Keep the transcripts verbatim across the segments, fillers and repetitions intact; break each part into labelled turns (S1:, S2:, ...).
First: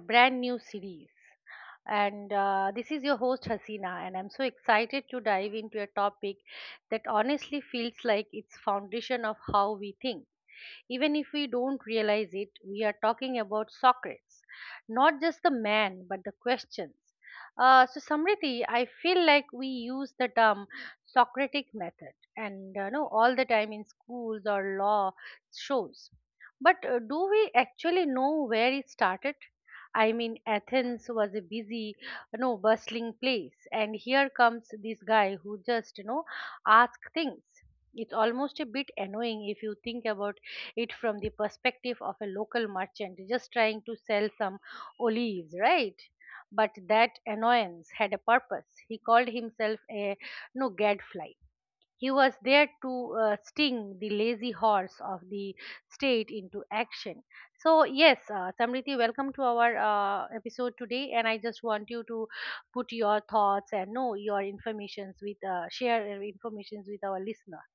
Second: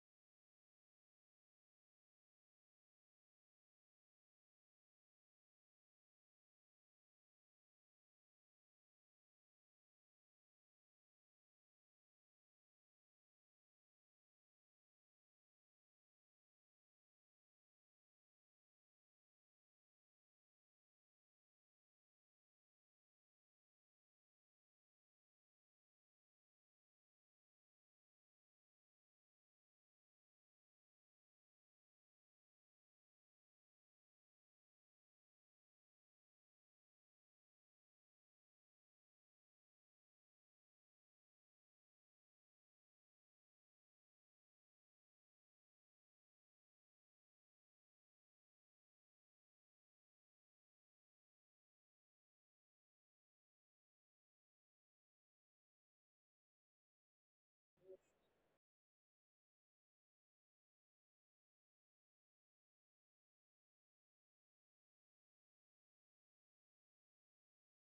S1: brand new series. And uh, this is your host Hasina, and I'm so excited to dive into a topic that honestly feels like it's foundation of how we think. Even if we don't realize it, we are talking about Socrates, not just the man, but the questions. Uh, so, Samriti, I feel like we use the term Socratic method and uh, know all the time in schools or law shows. But uh, do we actually know where it started? I mean, Athens was a busy, you know, bustling place, and here comes this guy who just, you know, asks things. It's almost a bit annoying if you think about it from the perspective of a local merchant just trying to sell some olives, right? But that annoyance had a purpose. He called himself a no gadfly. He was there to uh, sting the lazy horse of the state into action. So yes, uh, Samriti, welcome to our uh, episode today, and I just want you to put your thoughts and know your informations with uh, share your informations with our listeners.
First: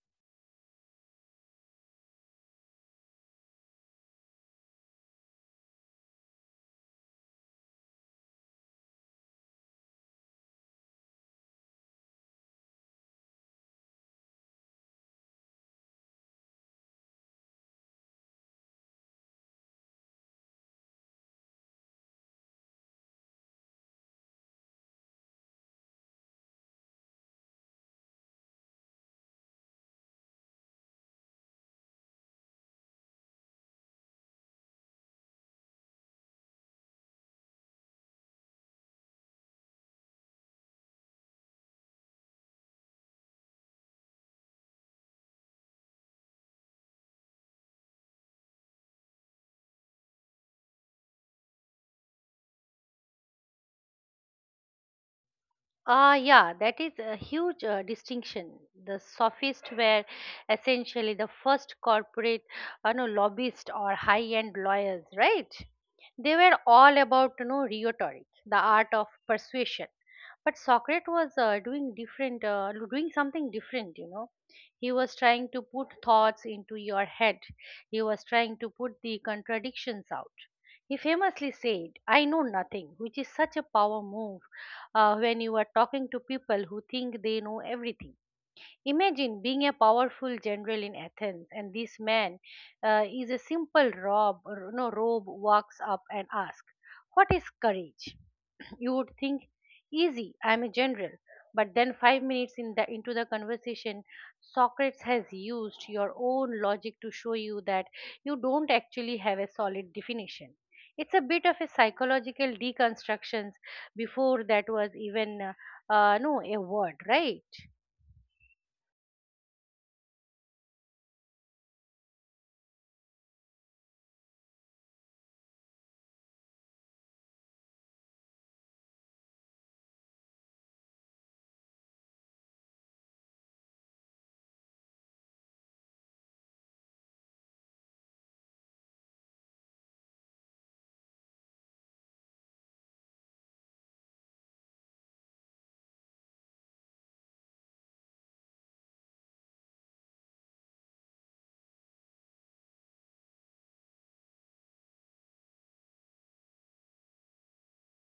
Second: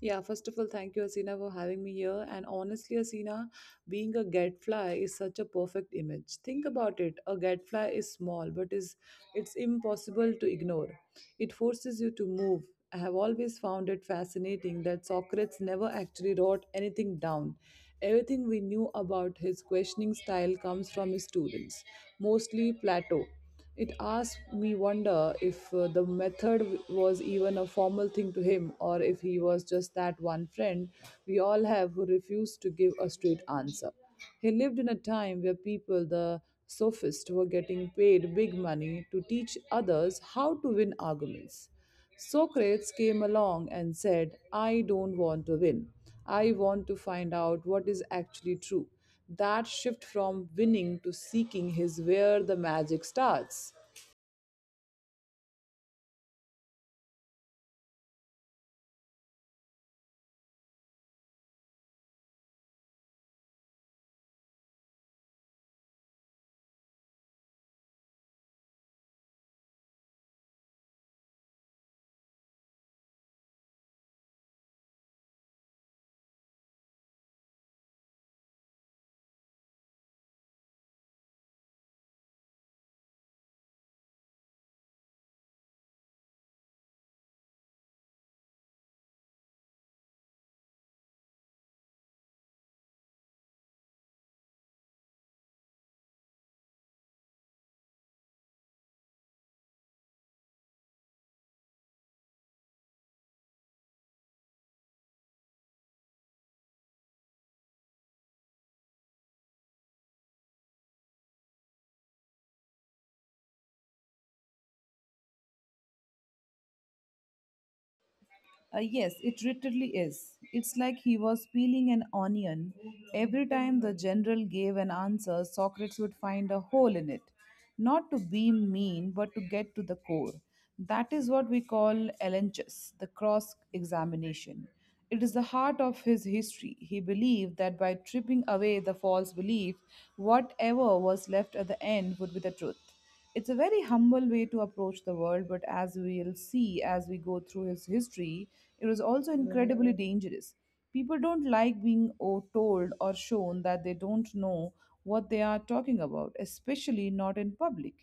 S2: Yeah, first of all, thank you, Asina, for having me here. And honestly, Asina, being a gadfly is such a perfect image. Think about it. A gadfly is small but is it's impossible to ignore. It forces you to move. I have always found it fascinating that Socrates never actually wrote anything down. Everything we knew about his questioning style comes from his students, mostly Plato. It asked me wonder if uh, the method was even a formal thing to him or if he was just that one friend we all have who refused to give a straight answer. He lived in a time where people, the sophists, were getting paid big money to teach others how to win arguments. Socrates came along and said, I don't want to win. I want to find out what is actually true. That shift from winning to seeking is where the magic starts.
S1: Ah, yeah, that is a huge uh, distinction. The sophists were essentially the first corporate, you know, lobbyists or high-end lawyers, right? They were all about, you know, rhetoric, the art of persuasion. But Socrates was uh, doing different, uh, doing something different, you know. He was trying to put thoughts into your head. He was trying to put the contradictions out. He famously said, I know nothing, which is such a power move uh, when you are talking to people who think they know everything. Imagine being a powerful general in Athens, and this man uh, is a simple rob, no robe, walks up and asks, "What is courage?" You would think, easy, I'm a general. But then, five minutes in the, into the conversation, Socrates has used your own logic to show you that you don't actually have a solid definition. It's a bit of a psychological deconstruction before that was even, uh, uh, no, a word, right?
S2: Uh, yes, it literally is. It's like he was peeling an onion. Every time the general gave an answer, Socrates would find a hole in it. Not to be mean, but to get to the core. That is what we call elenchus, the cross examination. It is the heart of his history. He believed that by tripping away the false belief, whatever was left at the end would be the truth. It's a very humble way to approach the world, but as we'll see as we go through his history, it was also incredibly dangerous. People don't like being o- told or shown that they don't know what they are talking about, especially not in public.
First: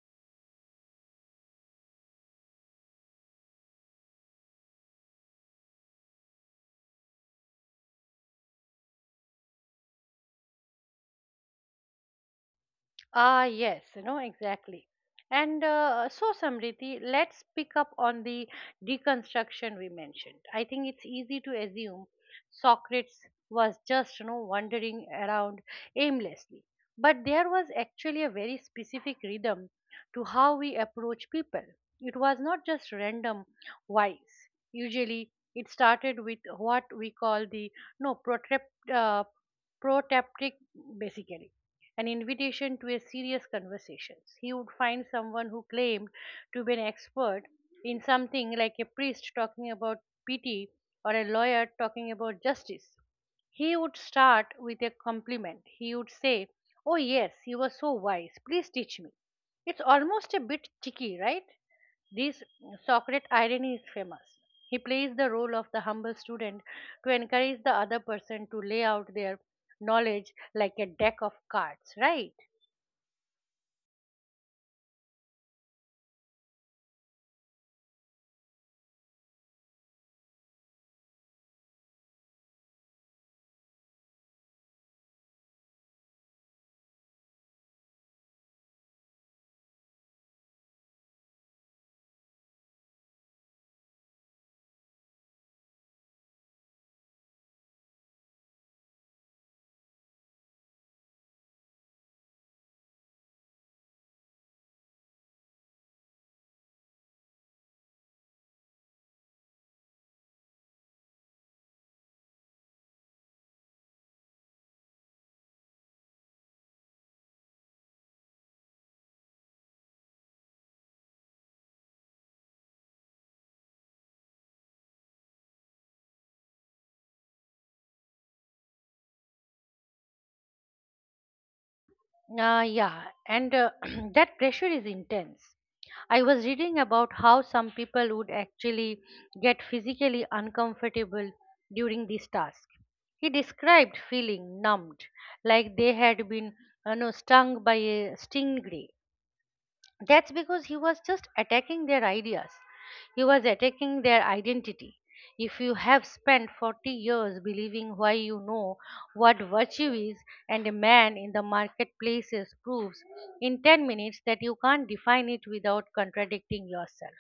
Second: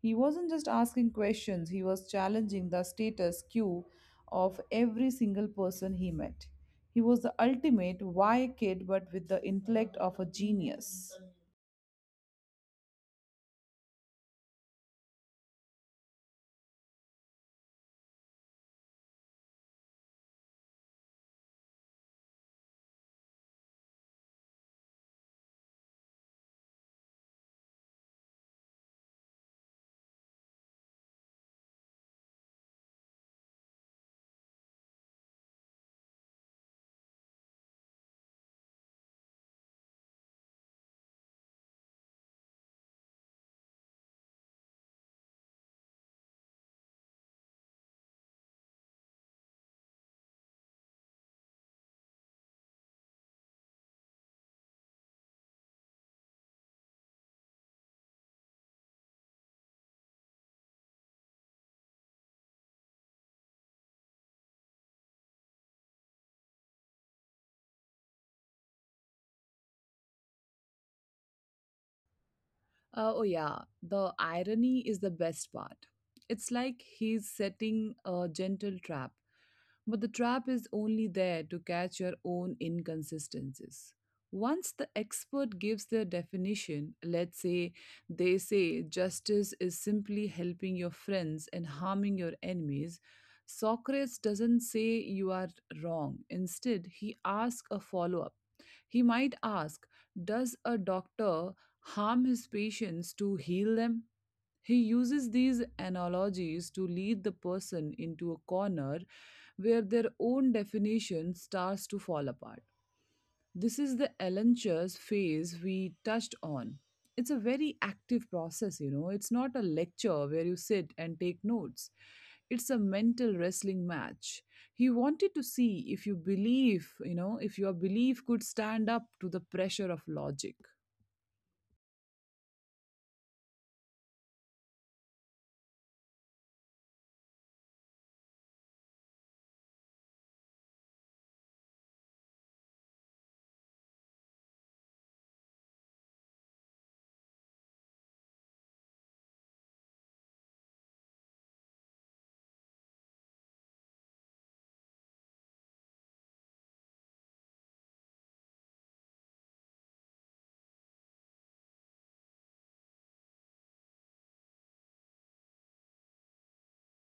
S2: He wasn't just asking questions, he was challenging the status quo of every single person he met. He was the ultimate why kid, but with the intellect of a genius.
S1: Ah, yes, you know, exactly. And uh, so, Samriti, let's pick up on the deconstruction we mentioned. I think it's easy to assume Socrates was just, you know, wandering around aimlessly. But there was actually a very specific rhythm to how we approach people. It was not just random wise. Usually, it started with what we call the no protrep, uh, protaptic, basically an invitation to a serious conversation. He would find someone who claimed to be an expert in something like a priest talking about pity or a lawyer talking about justice. He would start with a compliment. He would say, oh, yes, you were so wise. Please teach me. It's almost a bit cheeky, right? This Socrates irony is famous. He plays the role of the humble student to encourage the other person to lay out their knowledge like a deck of cards, right?
S2: Uh, oh, yeah. The irony is the best part. It's like he's setting a gentle trap, but the trap is only there to catch your own inconsistencies. Once the expert gives their definition, let's say they say justice is simply helping your friends and harming your enemies, Socrates doesn't say you are wrong. Instead, he asks a follow up he might ask, does a doctor harm his patients to heal them? He uses these analogies to lead the person into a corner where their own definition starts to fall apart. This is the Ellenchurch phase we touched on. It's a very active process, you know. It's not a lecture where you sit and take notes. It's a mental wrestling match. He wanted to see if you believe, you know, if your belief could stand up to the pressure of logic.
S1: Uh, yeah, and uh, that pressure is intense. I was reading about how some people would actually get physically uncomfortable during this task. He described feeling numbed, like they had been you know, stung by a stingray. That's because he was just attacking their ideas. He was attacking their identity. If you have spent forty years believing why you know what virtue is, and a man in the marketplaces proves in ten minutes that you can't define it without contradicting yourself,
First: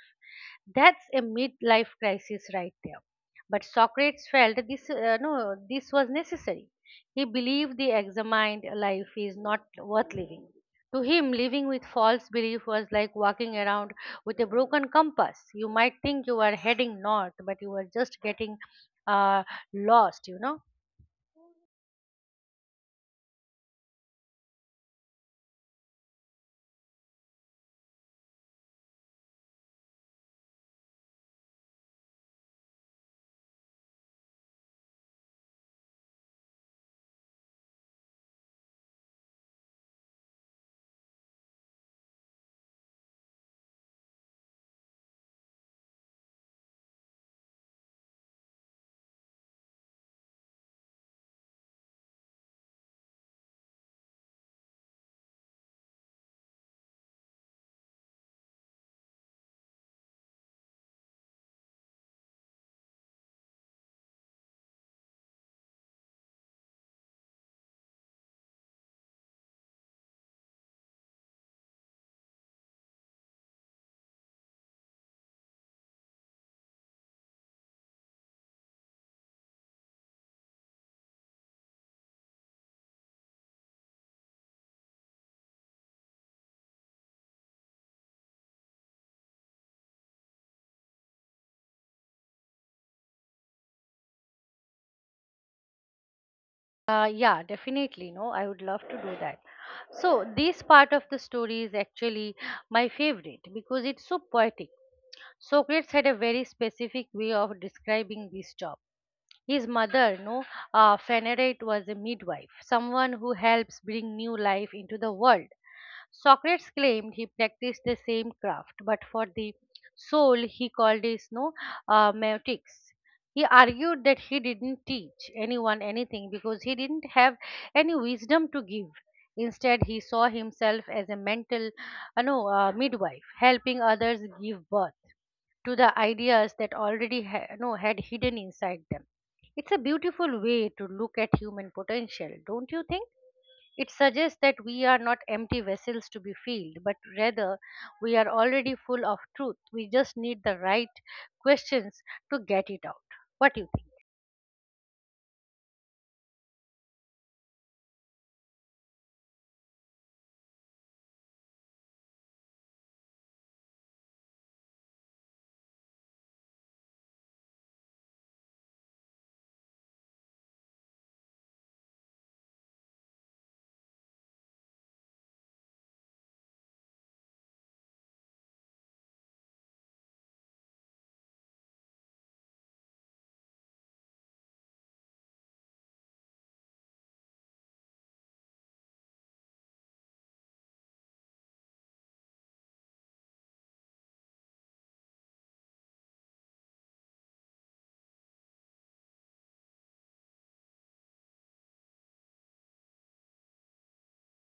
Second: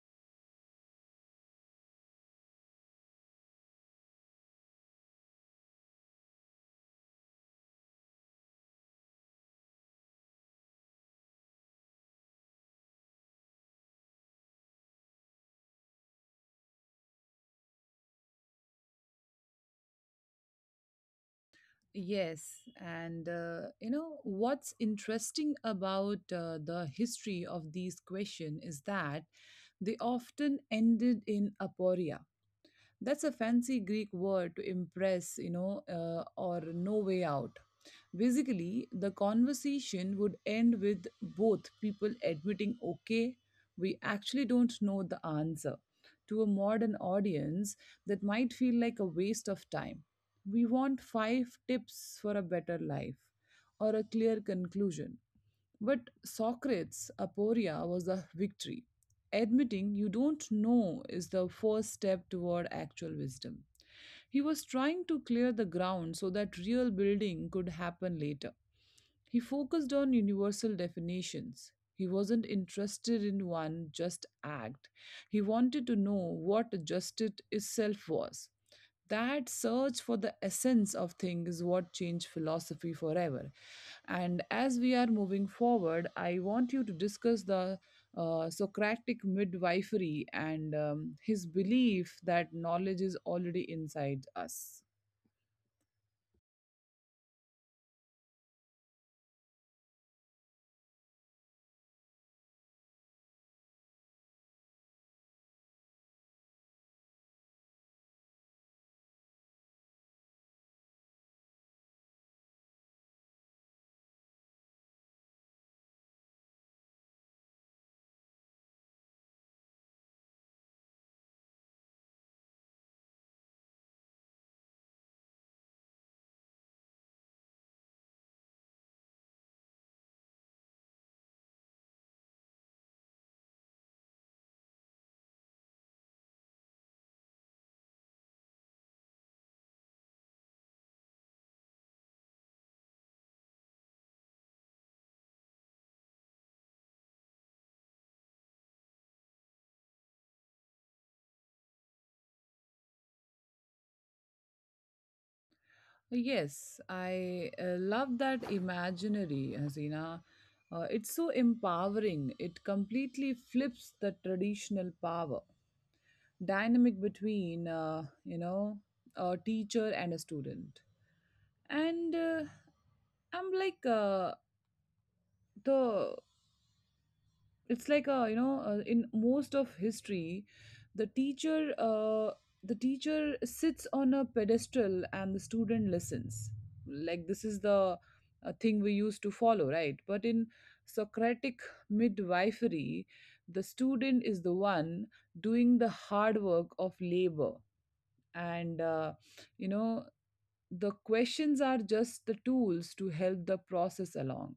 S1: that's a midlife crisis right there. But Socrates felt this uh, no this was necessary. He believed the examined life is not worth living. To him, living with false belief was like walking around with a broken compass. You might think you are heading north, but you are just getting uh, lost, you know.
S2: Yes, and uh, you know what's interesting about uh, the history of these questions is that they often ended in aporia. That's a fancy Greek word to impress, you know, uh, or no way out. Basically, the conversation would end with both people admitting, okay, we actually don't know the answer. To a modern audience, that might feel like a waste of time. We want five tips for a better life or a clear conclusion. But Socrates' aporia was the victory. Admitting you don't know is the first step toward actual wisdom. He was trying to clear the ground so that real building could happen later. He focused on universal definitions. He wasn't interested in one just act. He wanted to know what justice itself was. That search for the essence of things is what changed philosophy forever. And as we are moving forward, I want you to discuss the uh, Socratic midwifery and um, his belief that knowledge is already inside us.
S1: Uh, yeah, definitely. No, I would love to do that. So, this part of the story is actually my favorite because it's so poetic. Socrates had a very specific way of describing this job. His mother, no, uh, Pheneret, was a midwife, someone who helps bring new life into the world. Socrates claimed he practiced the same craft, but for the soul he called it no uh, meutics. He argued that he didn't teach anyone anything because he didn't have any wisdom to give. Instead, he saw himself as a mental, uh, no, uh, midwife, helping others give birth to the ideas that already ha- no, had hidden inside them. It's a beautiful way to look at human potential, don't you think? It suggests that we are not empty vessels to be filled, but rather we are already full of truth. We just need the right questions to get it out. What do you think?
S2: Yes, I uh, love that imaginary, Hasina. Uh, it's so empowering. It completely flips the traditional power dynamic between, uh, you know, a teacher and a student. And uh, I'm like uh, the it's like a you know uh, in most of history the teacher uh, the teacher sits on a pedestal and the student listens like this is the uh, thing we used to follow, right? But in socratic midwifery, the student is the one doing the hard work of labor, and uh, you know, the questions are just the tools to help the process along.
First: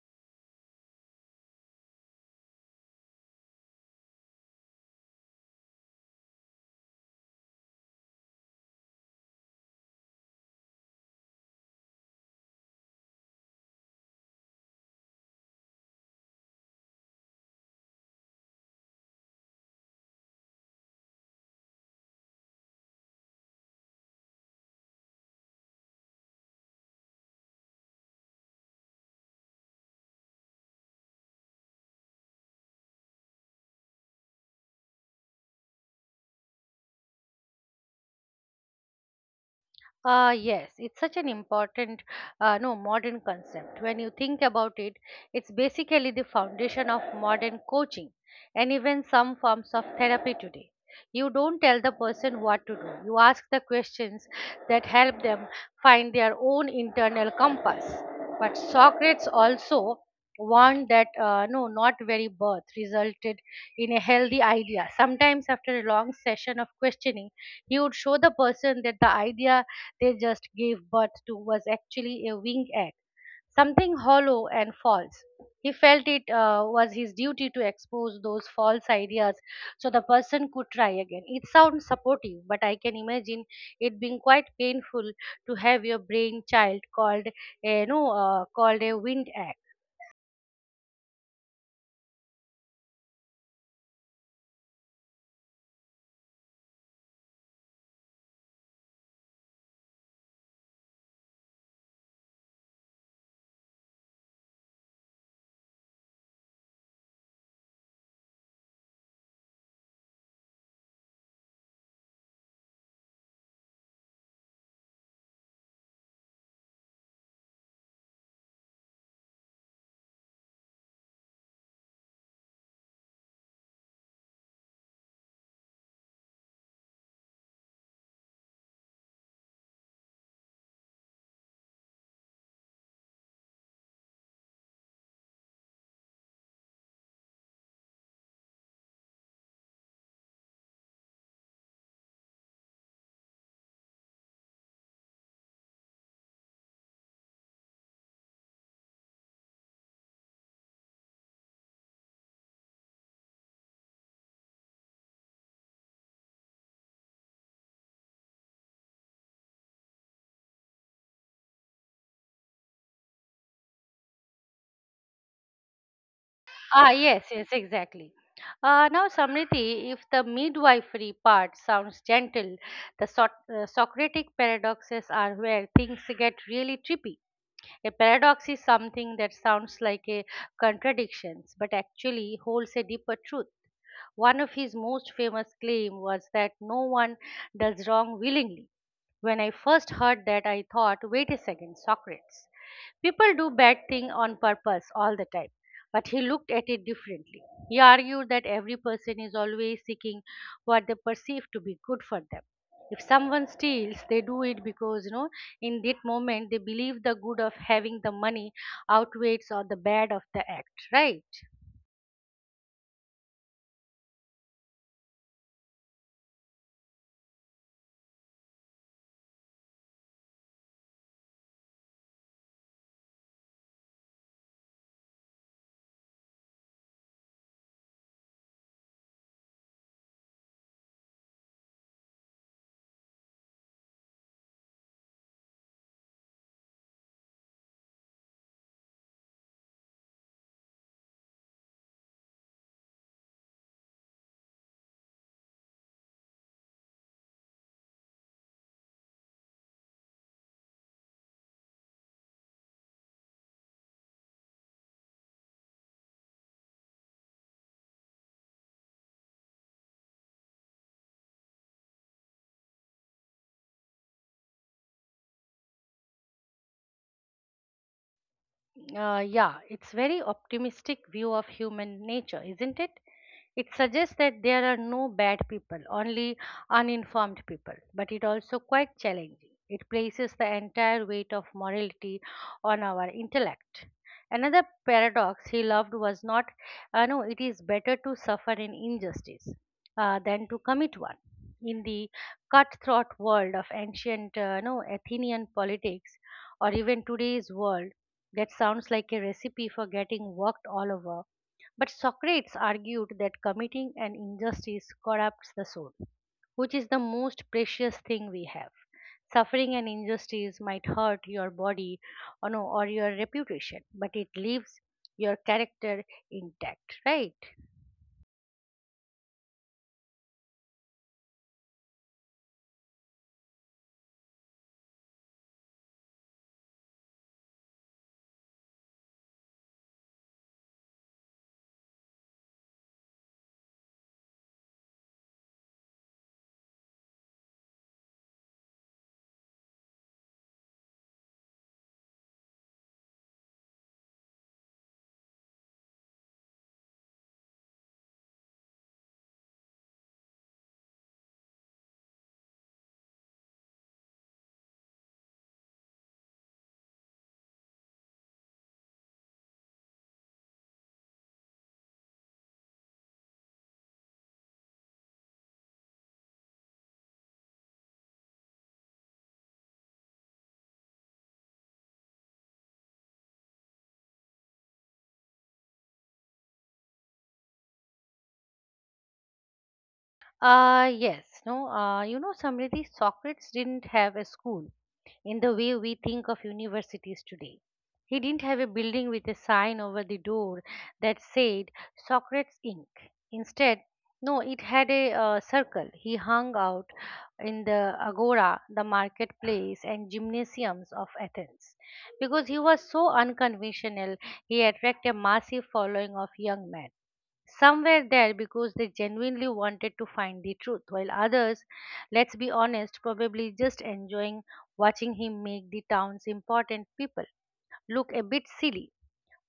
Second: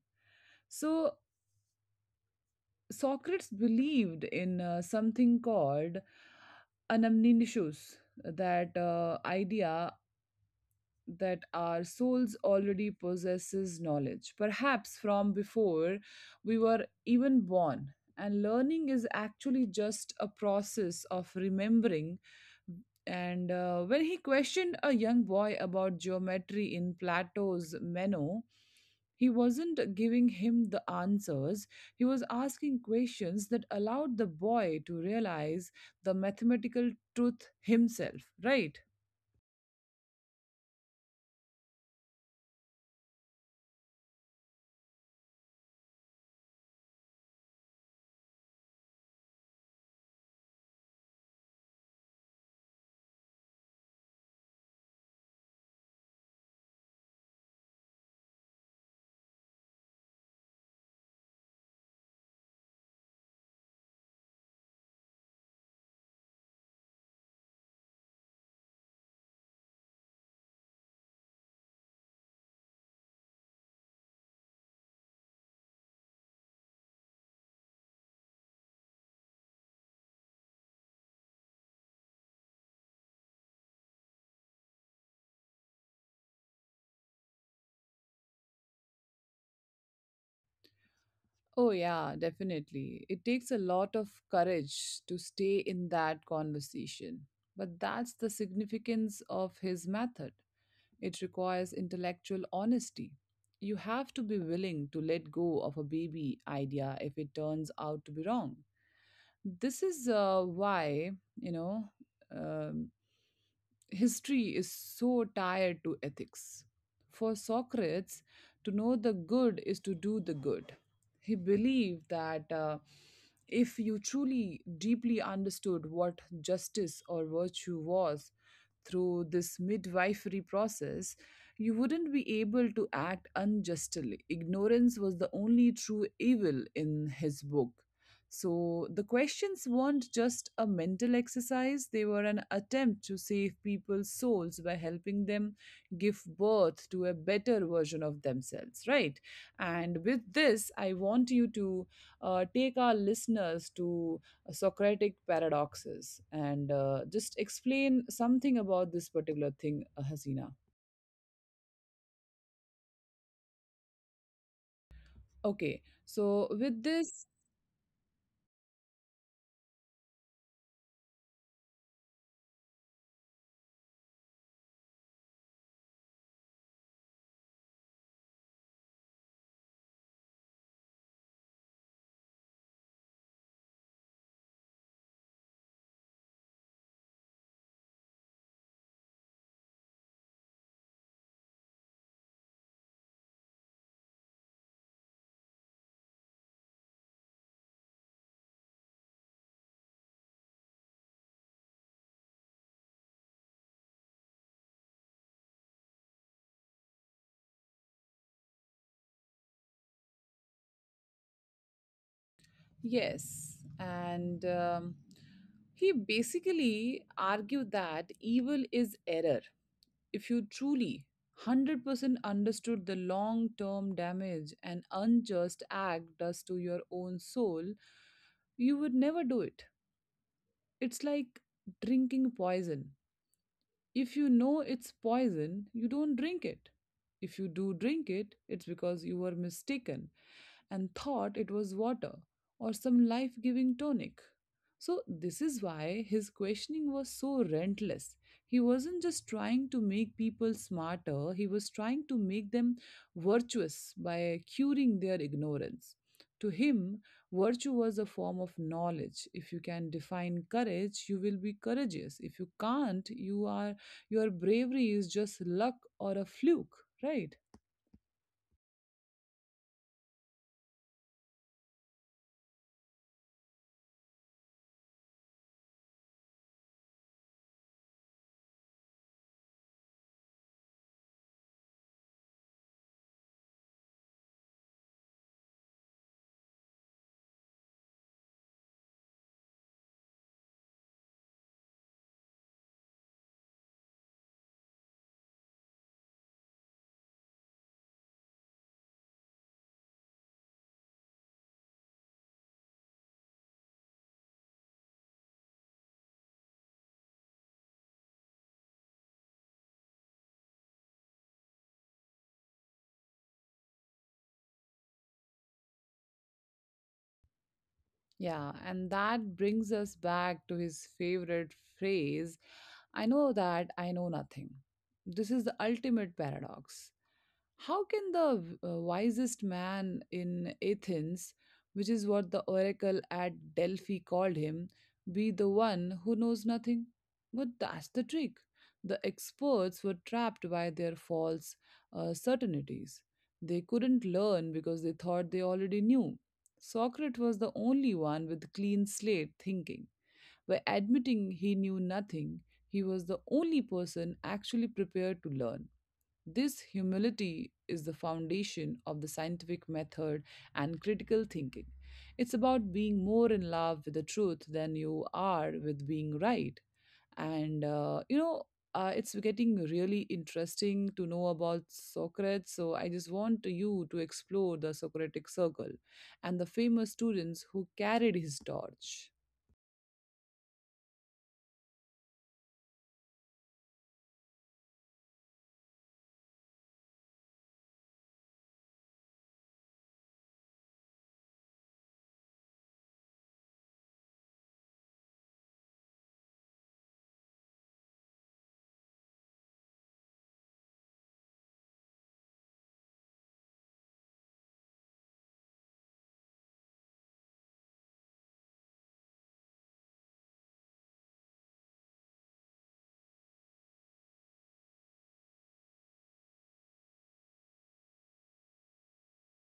S2: So Socrates believed in uh, something called anamnesis, that uh, idea that our souls already possesses knowledge, perhaps from before we were even born. And learning is actually just a process of remembering. And uh, when he questioned a young boy about geometry in Plato's Meno, he wasn't giving him the answers. He was asking questions that allowed the boy to realize the mathematical truth himself, right?
S1: Uh, yes, it's such an important, uh, no, modern concept. When you think about it, it's basically the foundation of modern coaching and even some forms of therapy today. You don't tell the person what to do, you ask the questions that help them find their own internal compass. But Socrates also warned that uh, no, not very birth resulted in a healthy idea. Sometimes, after a long session of questioning, he would show the person that the idea they just gave birth to was actually a winged egg, something hollow and false. He felt it uh, was his duty to expose those false ideas so the person could try again. It sounds supportive, but I can imagine it being quite painful to have your brain child called a, you know, uh, called a winged egg.
S2: Oh, yeah, definitely. It takes a lot of courage to stay in that conversation. But that's the significance of his method. It requires intellectual honesty. You have to be willing to let go of a baby idea if it turns out to be wrong. This is uh, why, you know, um, history is so tied to ethics. For Socrates, to know the good is to do the good. He believed that uh, if you truly deeply understood what justice or virtue was through this midwifery process, you wouldn't be able to act unjustly. Ignorance was the only true evil in his book. So the questions weren't just a mental exercise, they were an attempt to save people's souls by helping them give birth to a better version of themselves, right? And with this, I want you to uh, take our listeners to uh, Socratic paradoxes and uh, just explain something about this particular thing, uh, Hasina. Okay, so with
S1: Ah,
S2: this,
S1: yes, yes, exactly. Uh, now, Samriti, if the midwifery part sounds gentle, the Soc- uh, Socratic paradoxes are where things get really trippy. A paradox is something that sounds like a contradiction, but actually holds a deeper truth. One of his most famous claims was that no one does wrong willingly. When I first heard that, I thought, wait a second, Socrates. People do bad things on purpose all the time. But he looked at it differently. He argued that every person is always seeking what they perceive to be good for them. If someone steals, they do it because, you know, in that moment they believe the good of having the money outweighs or the bad of the act, right?
S2: yes, and um, he basically argued that evil is error. If you truly one hundred percent understood the long term damage an unjust act does to your own soul, you would never do it. It's like drinking poison. If you know it's poison, you don't drink it. If you do drink it, it's because you were mistaken and thought it was water or some life giving tonic. So, this is why his questioning was so relentless. He wasn't just trying to make people smarter, he was trying to make them virtuous by curing their ignorance. To him, virtue was a form of knowledge. If you can define courage, you will be courageous. If you can't, you are your bravery is just luck or a fluke, right?
S1: Uh, yeah, it's very optimistic view of human nature, isn't it? It suggests that there are no bad people, only uninformed people, but it also quite challenging. It places the entire weight of morality on our intellect. Another paradox he loved was not, uh, no, it is better to suffer an injustice uh, than to commit one. In the cutthroat world of ancient, uh, no, Athenian politics, or even today's world, that sounds like a recipe for getting worked all over. But Socrates argued that committing an injustice corrupts the soul, which is the most precious thing we have. Suffering an injustice might hurt your body or, no, or your reputation, but it leaves your character intact, right?
S2: Yeah, and that brings us back to his favorite phrase, I know that I know nothing. This is the ultimate paradox. How can the uh, wisest man in Athens, which is what the oracle at Delphi called him, be the one who knows nothing? But that's the trick. The experts were trapped by their false uh, certainties. They couldn't learn because they thought they already knew. Socrates was the only one with clean slate thinking. By admitting he knew nothing, he was the only person actually prepared to learn. This humility is the foundation of the scientific method and critical thinking. It's about being more in love with the truth than you are with being right. And, uh, you know, uh, it's getting really interesting to know about Socrates. So I just want you to explore the Socratic circle and the famous students who carried his torch.
S1: Uh, yes, no, uh, you know, Samriddhi, Socrates didn't have a school in the way we think of universities today. He didn't have a building with a sign over the door that said Socrates incorporated. Instead, no, it had a uh, circle. He hung out in the agora, the marketplace, and gymnasiums of Athens. Because he was so unconventional, he attracted a massive following of young men. Somewhere there because they genuinely wanted to find the truth, while others, let's be honest, probably just enjoying watching him make the town's important people look a bit silly.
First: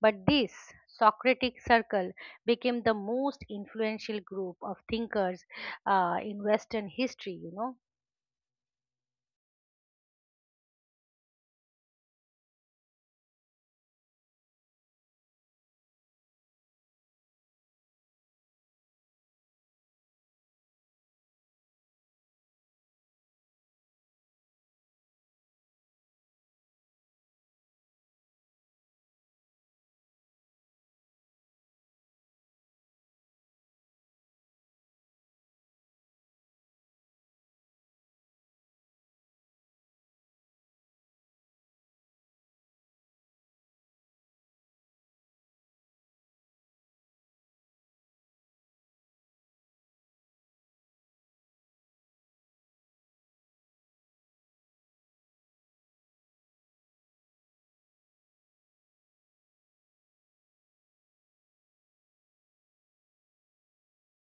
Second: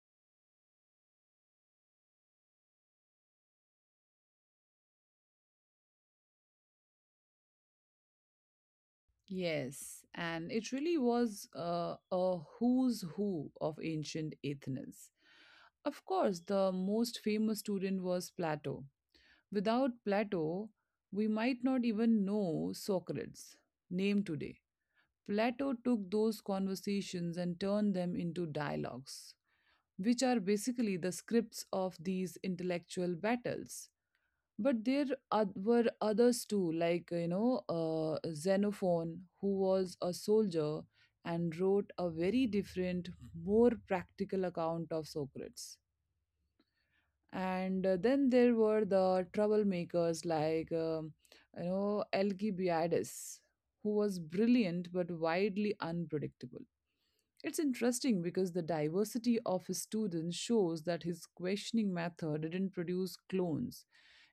S1: But this Socratic circle became the most influential group of thinkers uh, in Western history, you know.
S2: Yes, and it really was uh, a who's who of ancient Athens. Of course, the most famous student was Plato. Without Plato, we might not even know Socrates' name today. Plato took those conversations and turned them into dialogues, which are basically the scripts of these intellectual battles. But there oth- were others too, like, you know, uh, Xenophon, who was a soldier and wrote a very different, more practical account of Socrates. And uh, then there were the troublemakers like, um, you know, Alcibiades, who was brilliant but widely unpredictable. It's interesting because the diversity of his students shows that his questioning method didn't produce clones.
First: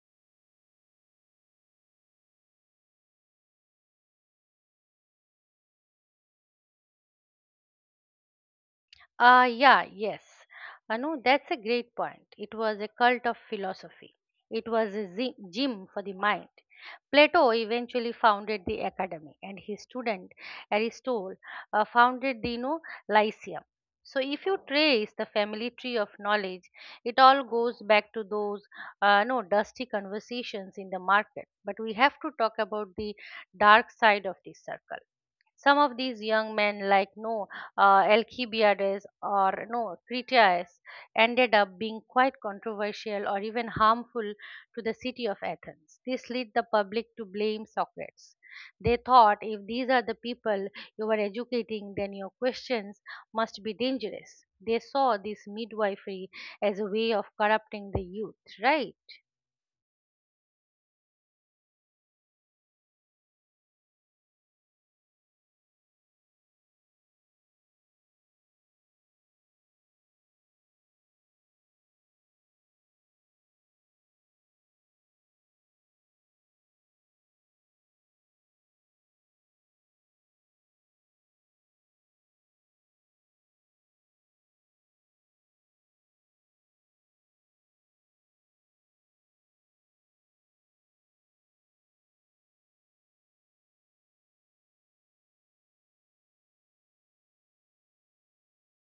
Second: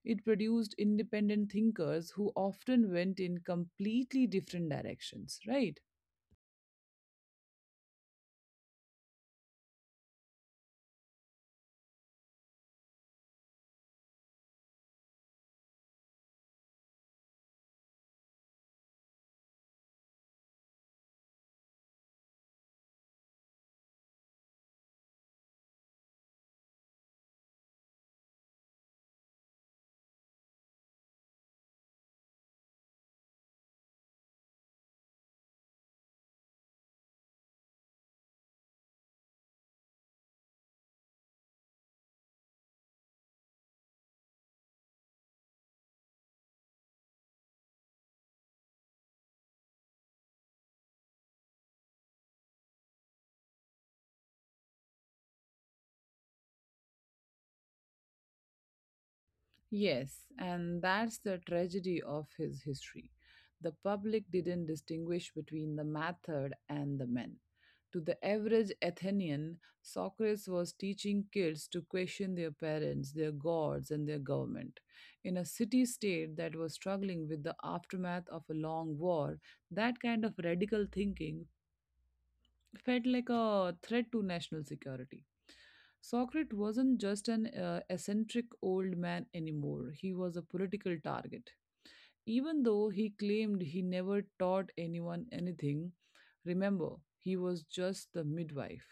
S2: It produced independent thinkers who often went in completely different directions, right?
S1: Ah, yeah, yes. Uh, no, that's a great point. It was a cult of philosophy. It was a zi- gym for the mind. Plato eventually founded the academy, and his student Aristotle uh, founded the you know, Lyceum. So, if you trace the family tree of knowledge, it all goes back to those uh, no dusty conversations in the market. But we have to talk about the dark side of this circle. Some of these young men, like no uh, Alcibiades or no Critias, ended up being quite controversial or even harmful to the city of Athens. This led the public to blame Socrates. They thought if these are the people you are educating, then your questions must be dangerous. They saw this midwifery as a way of corrupting the youth, right?
S2: Yes, and that's the tragedy of his history. The public didn't distinguish between the method and the men. To the average Athenian, Socrates was teaching kids to question their parents, their gods, and their government. In a city state that was struggling with the aftermath of a long war, that kind of radical thinking felt like a threat to national security. Socrates wasn't just an uh, eccentric old man anymore, he was a political target. Even though he claimed he never taught anyone anything, remember, he was just the midwife.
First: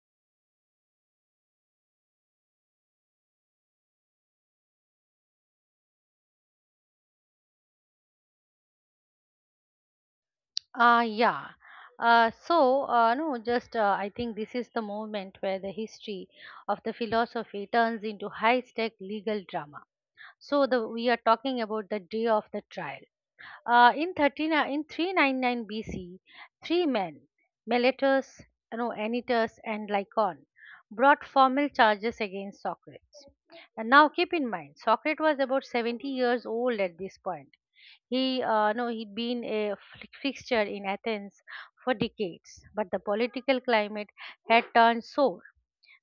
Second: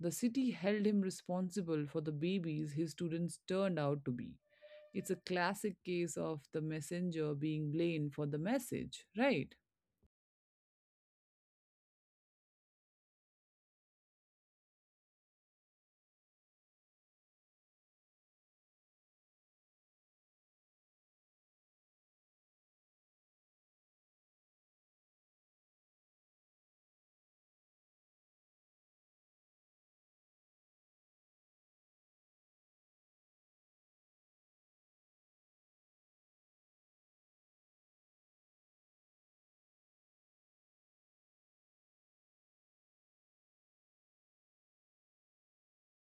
S2: The city held him responsible for the babies his students turned out to be. It's a classic case of the messenger being blamed for the message, right?
S1: Uh, yeah. Uh, so, uh, no, just uh, I think this is the moment where the history of the philosophy turns into high-stake legal drama. So, the, we are talking about the day of the trial. Uh, in thirteen, uh, in three ninety-nine B C, three men, Meletus, no, Anytus, and Lycon, brought formal charges against Socrates. And now keep in mind, Socrates was about seventy years old at this point. He, uh, no, he'd been a fi- fixture in Athens for decades, but the political climate had turned sour.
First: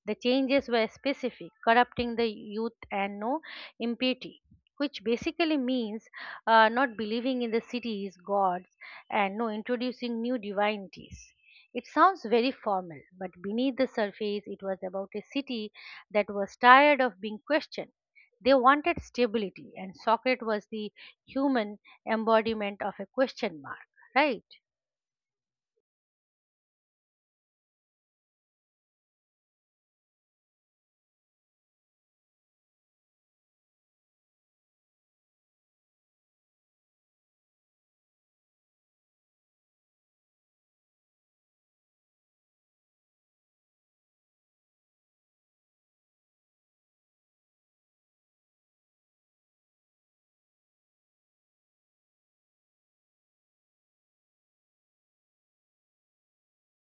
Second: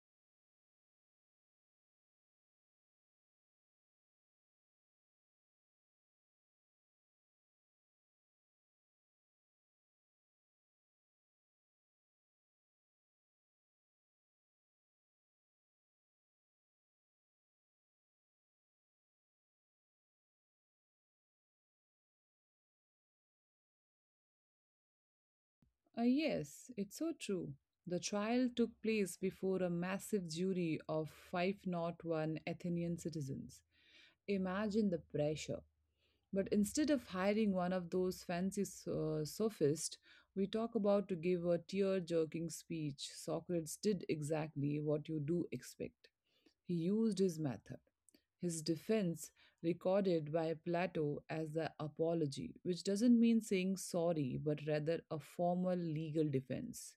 S1: The changes were specific: corrupting the youth and no impiety, which basically means uh, not believing in the city's gods and no introducing new divinities. It sounds very formal, but beneath the surface, it was about a city that was tired of being questioned. They wanted stability, and Socrates was the human embodiment of a question mark, right?
S2: Uh, yes, it's so true. The trial took place before a massive jury of five oh one Athenian citizens. Imagine the pressure. But instead of hiring one of those fancy uh, sophists we talk about to give a tear jerking speech, Socrates did exactly what you do expect. He used his method. His defense, recorded by Plato as the apology, which doesn't mean saying sorry but rather a formal legal defense,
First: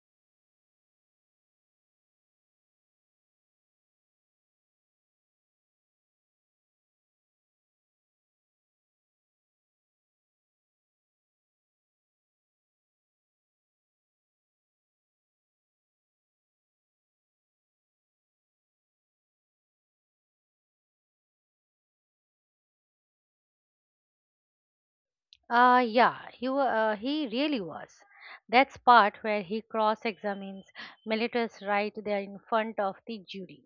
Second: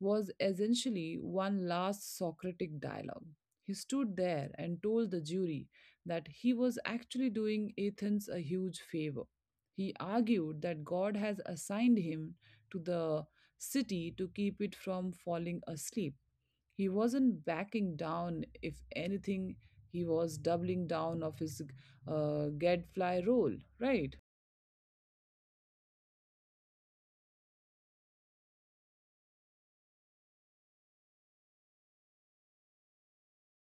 S2: was essentially one last Socratic dialogue. He stood there and told the jury that he was actually doing Athens a huge favor. He argued that God has assigned him to the city to keep it from falling asleep. He wasn't backing down. If anything, he was doubling down of his uh, gadfly role, right?
S1: Uh, yeah, he, wa- uh, he really was. That's part where he cross-examines militants right there in front of the jury.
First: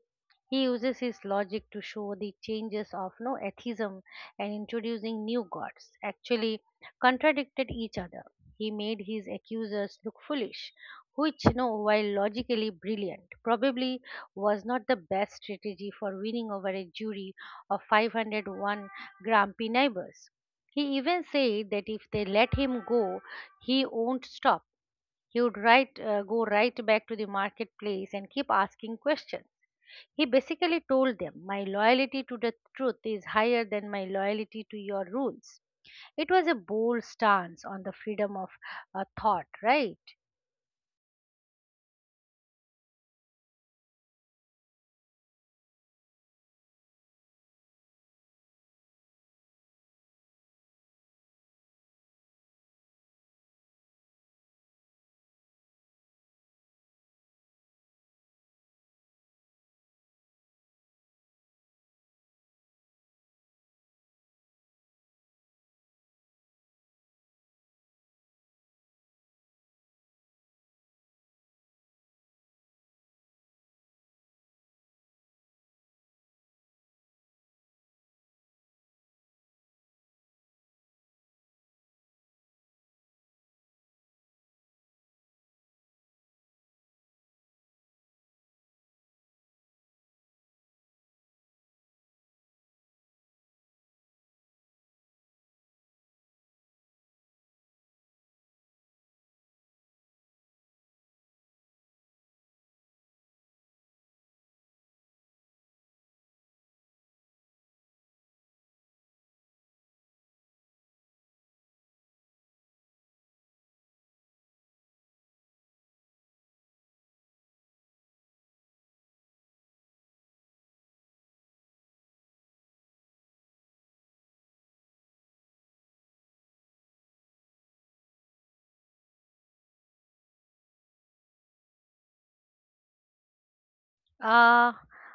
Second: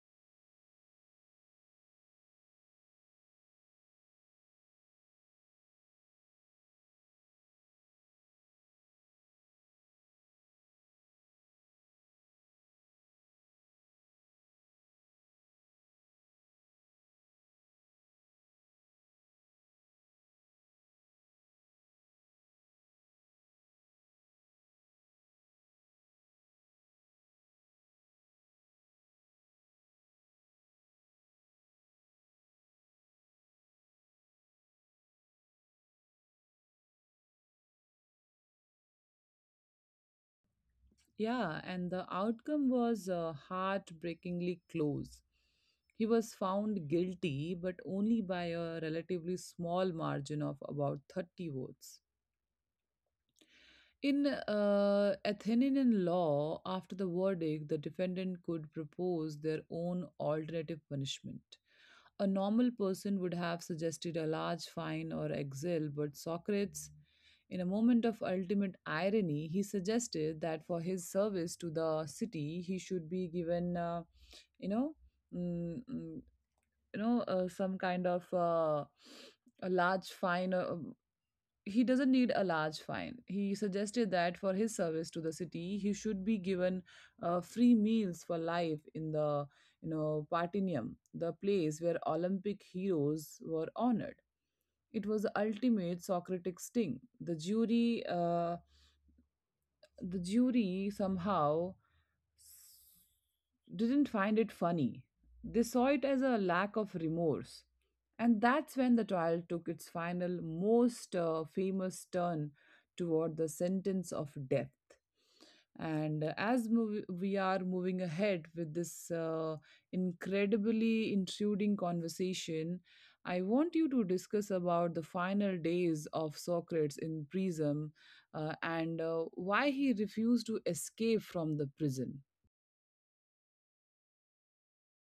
S1: He uses his logic to show the changes of no atheism and introducing new gods actually contradicted each other. He made his accusers look foolish, which, no, while logically brilliant, probably was not the best strategy for winning over a jury of five hundred one grumpy neighbors. He even said that if they let him go, he won't stop. He would right, uh, go right back to the marketplace and keep asking questions. He basically told them, "My loyalty to the truth is higher than my loyalty to your rules." It was a bold stance on the freedom of uh, thought, right?
S2: Yeah, and the outcome was uh, heartbreakingly close. He was found guilty, but only by a relatively small margin of about thirty votes. In uh, Athenian law, after the verdict, the defendant could propose their own alternative punishment. A normal person would have suggested a large fine or exile, but Socrates, in a moment of ultimate irony, he suggested that for his service to the city, he should be given, uh, you know, mm, mm, you know, uh, some kind of uh, a large fine. Uh, he doesn't need a large fine. He suggested that for his service to the city, he should be given uh, free meals for life in the you know Partinium, the place where Olympic heroes were honored. It was the ultimate Socratic sting. The jury, uh, the jury somehow didn't find it funny. They saw it as a lack of remorse. And that's when the trial took its final, most uh, famous turn toward the sentence of death. And uh, as mov- we are moving ahead with this uh, incredibly intruding conversation, I want you to discuss about the final days of Socrates in prison uh, and uh, why he refused to escape from the prison.
S1: Uh,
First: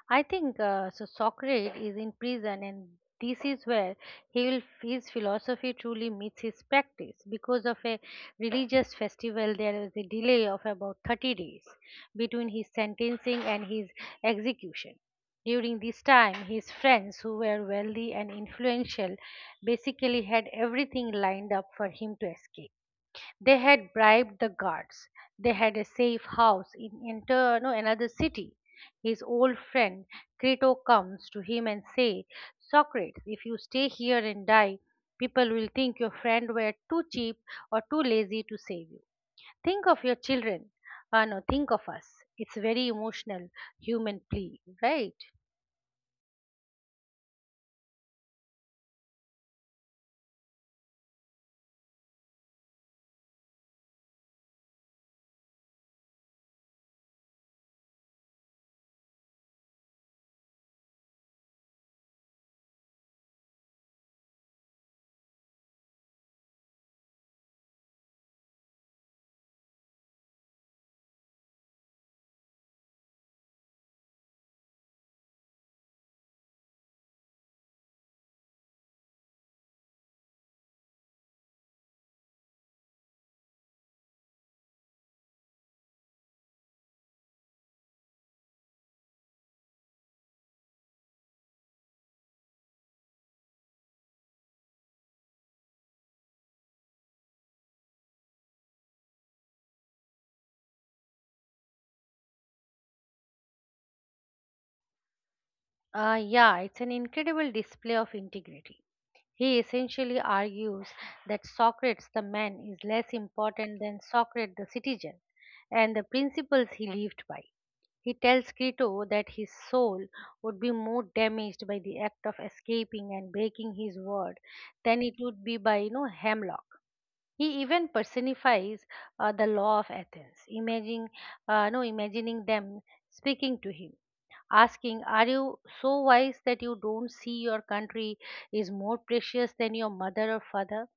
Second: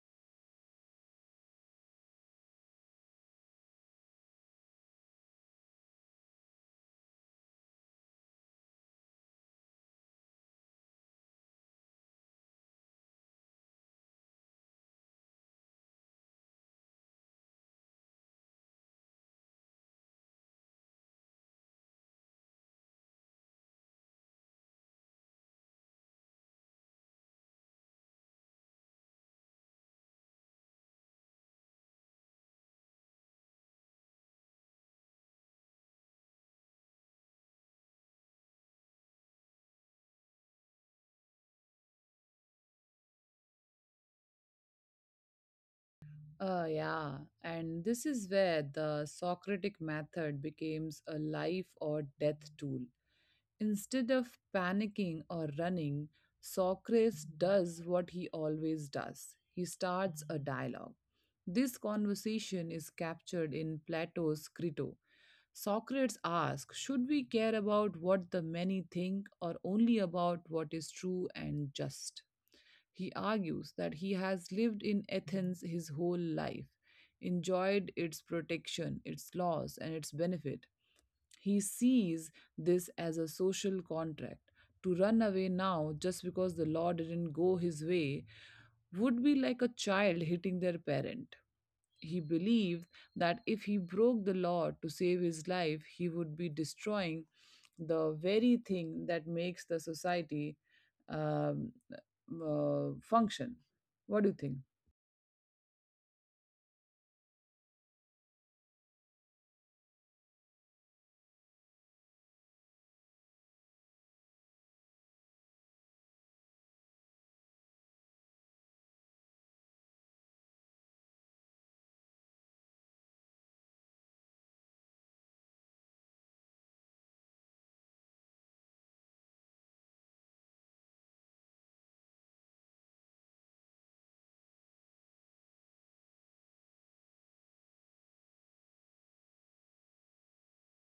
S1: I think uh, so. Socrates is in prison, and this is where he will, his philosophy truly meets his practice. Because of a religious festival, there was a delay of about thirty days between his sentencing and his execution. During this time, his friends, who were wealthy and influential, basically had everything lined up for him to escape. They had bribed the guards. They had a safe house in enter, no, another city. His old friend Crito comes to him and say, "Socrates, if you stay here and die, people will think your friend were too cheap or too lazy to save you. Think of your children. Uh, no, Think of us." It's very emotional human plea, right?
S2: Uh, yeah, and this is where the Socratic method becomes a life or death tool. Instead of panicking or running, Socrates does what he always does. He starts a dialogue. This conversation is captured in Plato's Crito. Socrates asks, "Should we care about what the many think or only about what is true and just?" He argues that he has lived in Athens his whole life, enjoyed its protection, its laws, and its benefit. He sees this as a social contract. To run away now just because the law didn't go his way would be like a child hitting their parent. He believed that if he broke the law to save his life, he would be destroying the very thing that makes the society um, uh, function. What do you think?
S1: Uh, yeah, it's an incredible display of integrity. He essentially argues that Socrates the man is less important than Socrates the citizen and the principles he lived by. He tells Crito that his soul would be more damaged by the act of escaping and breaking his word than it would be by you know hemlock. He even personifies uh, the law of Athens, imagining, uh, no, imagining them speaking to him, asking, "Are you so wise that you don't see your country is more precious than your mother or father?"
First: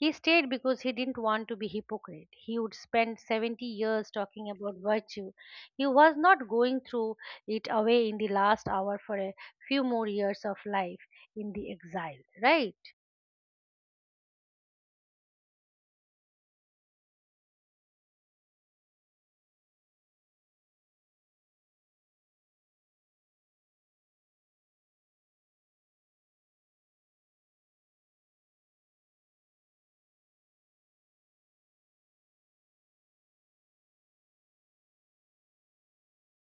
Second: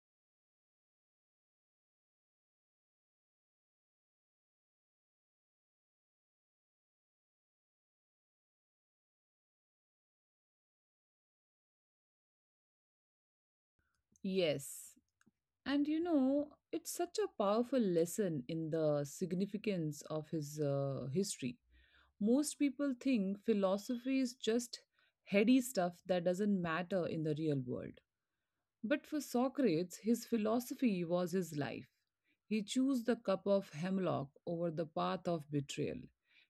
S1: He stayed because he didn't want to be hypocrite. He would spend seventy years talking about virtue. He was not going through it away in the last hour for a few more years of life in the exile, right?
S2: Yes. And you know, it's such a powerful lesson in the significance of his uh, history. Most people think philosophy is just heady stuff that doesn't matter in the real world. But for Socrates, his philosophy was his life. He chose the cup of hemlock over the path of betrayal.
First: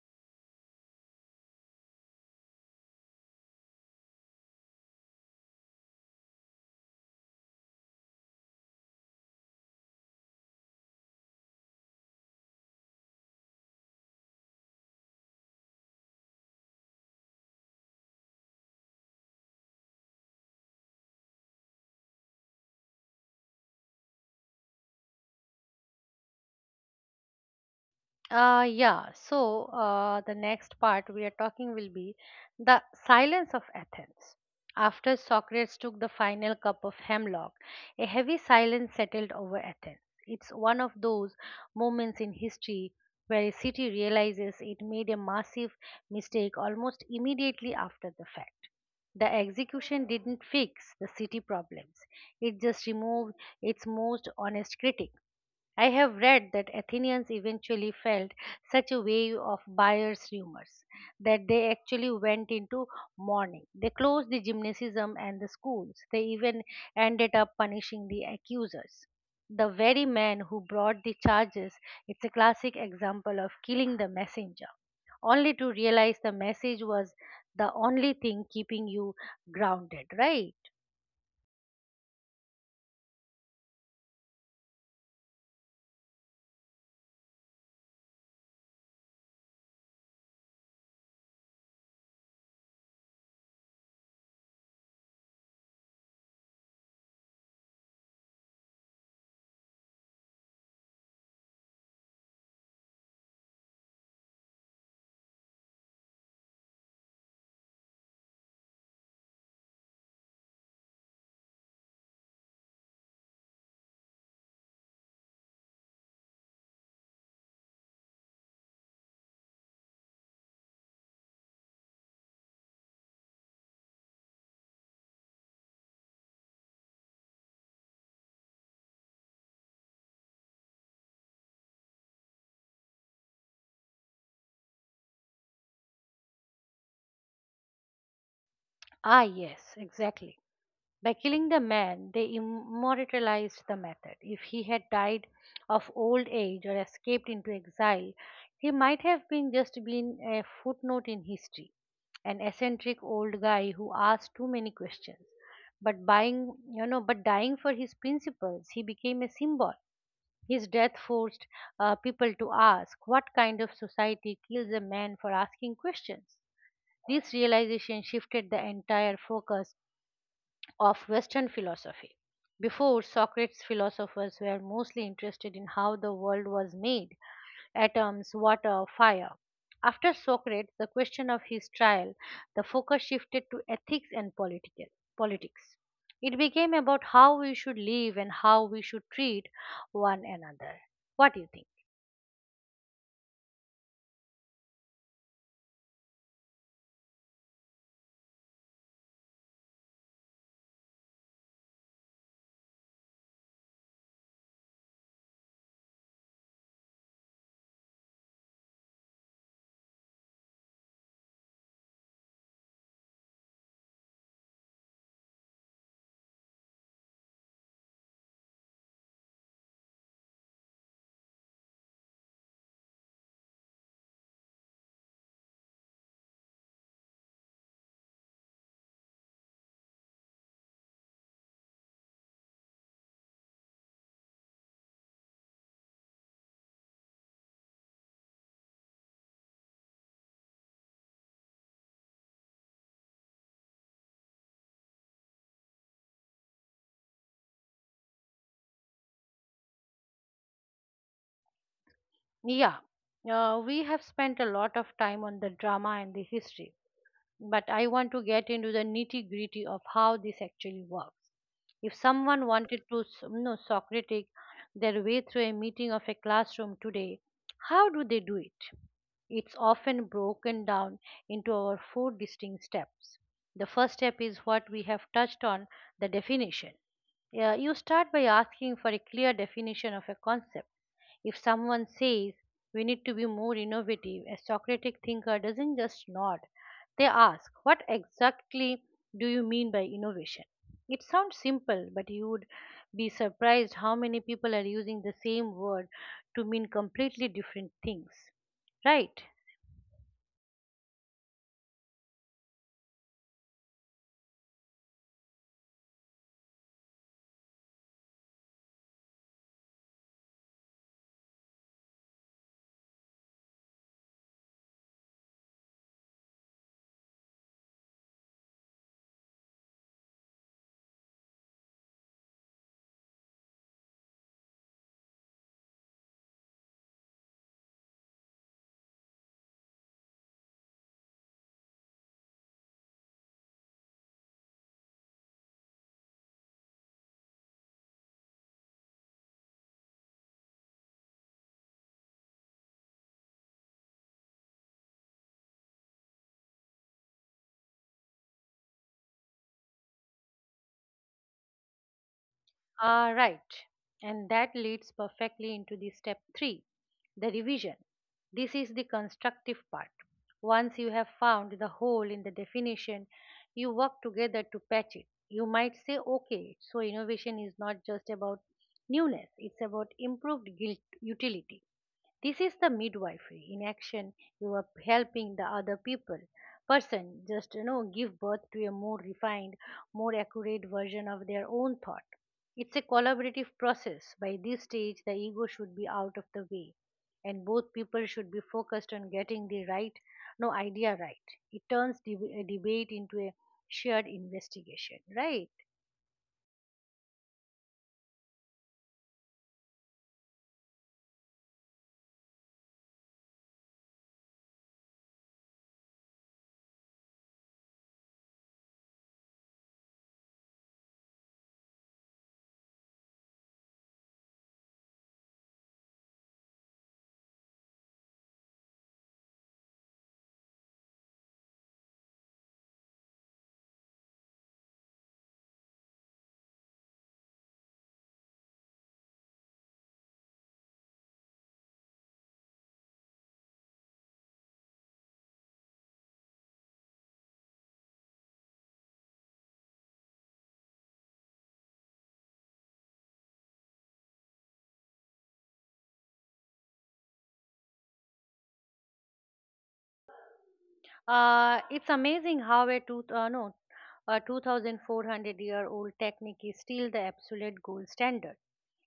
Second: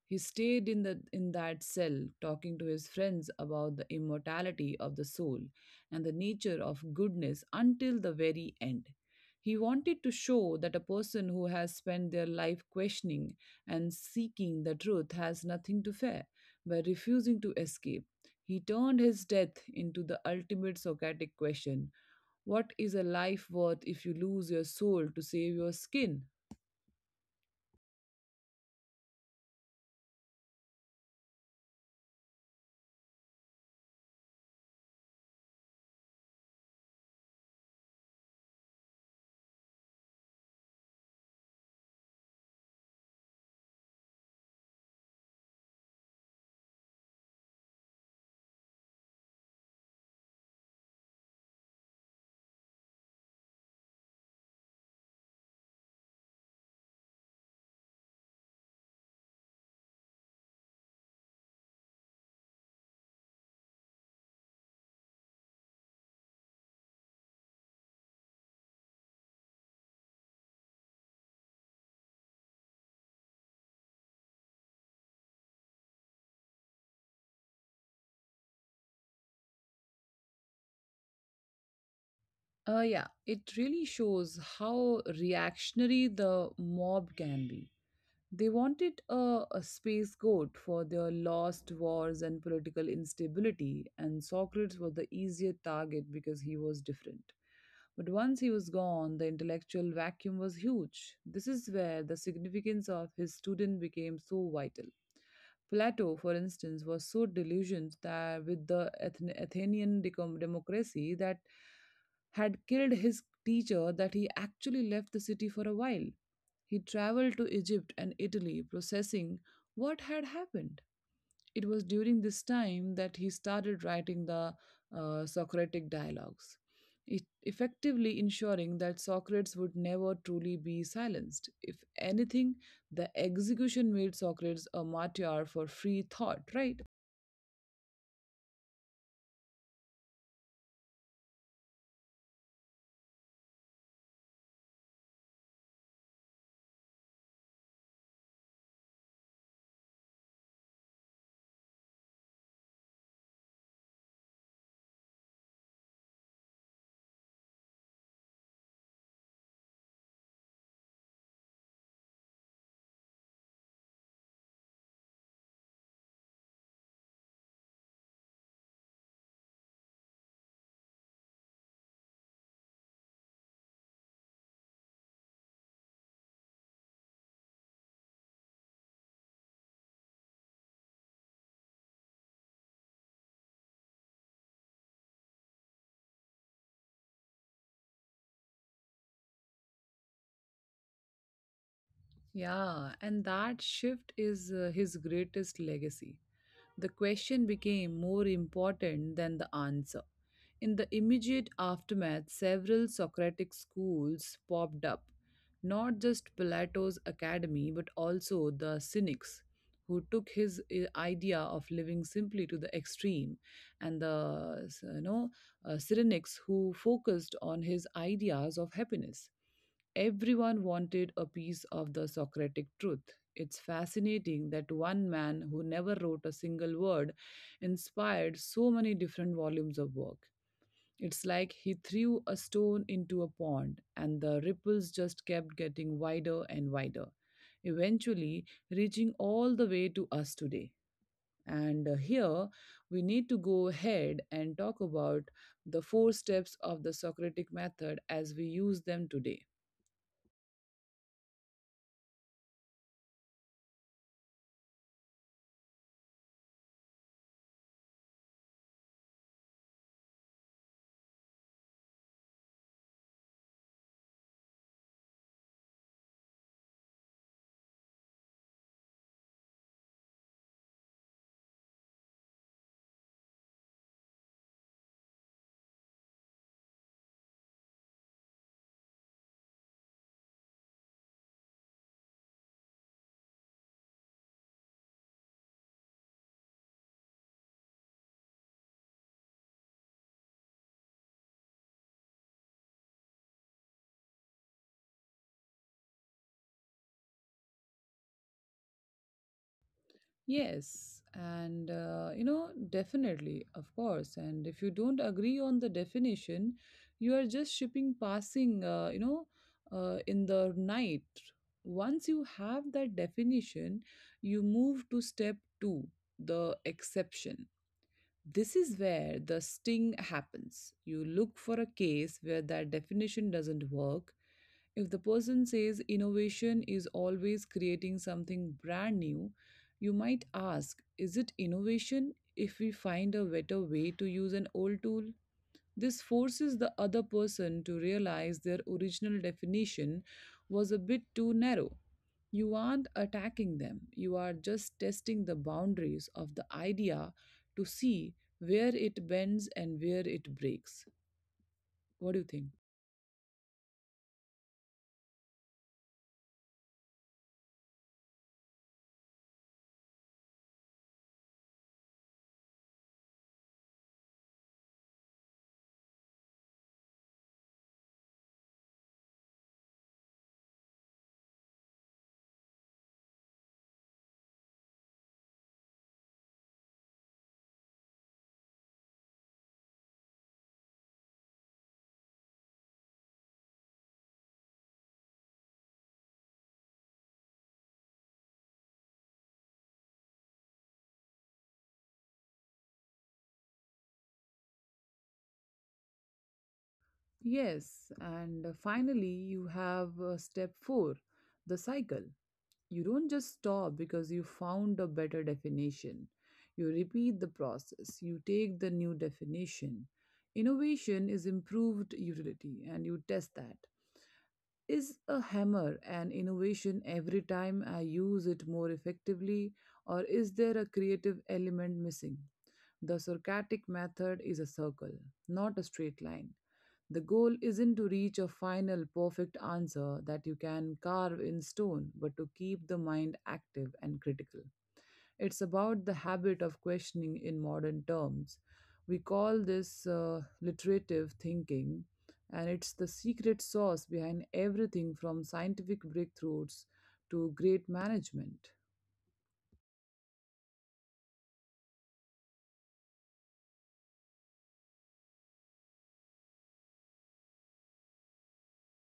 S2: He stayed in, the, in that cell, talking to his friends about the immortality of the soul and the nature of goodness until the very end. He wanted to show that a person who has spent their life questioning and seeking the truth has nothing to fear by refusing to escape. He turned his death into the ultimate Socratic question: what is a life worth if you lose your soul to save your skin?
S1: Uh, yeah, so uh, the next part we are talking will be the silence of Athens. After Socrates took the final cup of hemlock, a heavy silence settled over Athens. It's one of those moments in history where a city realizes it made a massive mistake almost immediately after the fact. The execution didn't fix the city problems, it just removed its most honest critic. I have read that Athenians eventually felt such a wave of buyer's rumors that they actually went into mourning. They closed the gymnasium and the schools. They even ended up punishing the accusers, the very man who brought the charges. It's a classic example of killing the messenger, only to realize the message was the only thing keeping you grounded, right?
S2: Uh, yeah, it really shows how reactionary the mob can be. They wanted a, a space goat for their lost wars and political instability, and Socrates was the easier target because he was different. But once he was gone, the intellectual vacuum was huge. This is where the significance of his student became so vital. Plato, for instance, was so delusioned that with the Athen- Athenian decom- democracy that had killed his teacher that he actually left the city for a while. He traveled to Egypt and Italy, processing what had happened. It was during this time that he started writing the uh, Socratic dialogues, e- effectively ensuring that Socrates would never truly be silenced. If anything, the execution made Socrates a martyr for free thought, right?
S1: Ah, yes, exactly. By killing the man, they immortalized the method. If he had died of old age or escaped into exile, he might have been just been a footnote in history, an eccentric old guy who asked too many questions. But buying, you know, but dying for his principles, he became a symbol. His death forced uh, people to ask, what kind of society kills a man for asking questions? This realization shifted the entire focus of Western philosophy. Before Socrates, philosophers were mostly interested in how the world was made: atoms, water, fire. After Socrates, the question of his trial, the focus shifted to ethics and political, politics. It became about how we should live and how we should treat one another. What do you think?
S2: Yeah, and that shift is uh, his greatest legacy. The question became more important than the answer. In the immediate aftermath, several Socratic schools popped up, not just Plato's academy, but also the Cynics, who took his uh, idea of living simply to the extreme, and the you know, uh, Cynics, who focused on his ideas of happiness. Everyone wanted a piece of the Socratic truth. It's fascinating that one man who never wrote a single word inspired so many different volumes of work. It's like he threw a stone into a pond, and the ripples just kept getting wider and wider, eventually reaching all the way to us today. And uh, here we need to go ahead and talk about the four steps of the Socratic method as we use them today.
S1: Yeah, uh, we have spent a lot of time on the drama and the history, but I want to get into the nitty gritty of how this actually works. If someone wanted to s- you know, Socratic their way through a meeting of a classroom today, how do they do it? It's often broken down into our four distinct steps. The first step is what we have touched on: the definition. Yeah, you start by asking for a clear definition of a concept. If someone says we need to be more innovative, a Socratic thinker doesn't just nod. They ask, what exactly do you mean by innovation? It sounds simple, but you would be surprised how many people are using the same word to mean completely different things. Right?
S2: Yes, and uh, you know, definitely, of course. And if you don't agree on the definition, you are just shipping passing, uh, you know, uh, in the night. Once you have that definition, you move to step two, the exception. This is where the sting happens. You look for a case where that definition doesn't work. If the person says innovation is always creating something brand new, you might ask, is it innovation if we find a better way to use an old tool? This forces the other person to realize their original definition was a bit too narrow. You aren't attacking them, you are just testing the boundaries of the idea to see where it bends and where it breaks. What do you think?
S1: Ah, right. And that leads perfectly into the step three, the revision. This is the constructive part. Once you have found the hole in the definition, you work together to patch it. You might say, okay, so innovation is not just about newness, it's about improved guilt utility. This is the midwifery in action. You are helping the other people person just you know give birth to a more refined, more accurate version of their own thought. It's a collaborative process. By this stage, the ego should be out of the way, and both people should be focused on getting the right, no idea right. It turns deb- a debate into a shared investigation, right?
S2: Yes, and uh, finally, you have uh, step four, the cycle. You don't just stop because you found a better definition. You repeat the process. You take the new definition. Innovation is improved utility, and you test that. Is a hammer an innovation every time I use it more effectively, or is there a creative element missing? The Socratic method is a circle, not a straight line. The goal isn't to reach a final perfect answer that you can carve in stone, but to keep the mind active and critical. It's about the habit of questioning. In modern terms, we call this uh, literative thinking, and it's the secret sauce behind everything from scientific breakthroughs to great management.
S1: Uh, it's amazing how a two, uh, no, a two thousand four hundred year old technique is still the absolute gold standard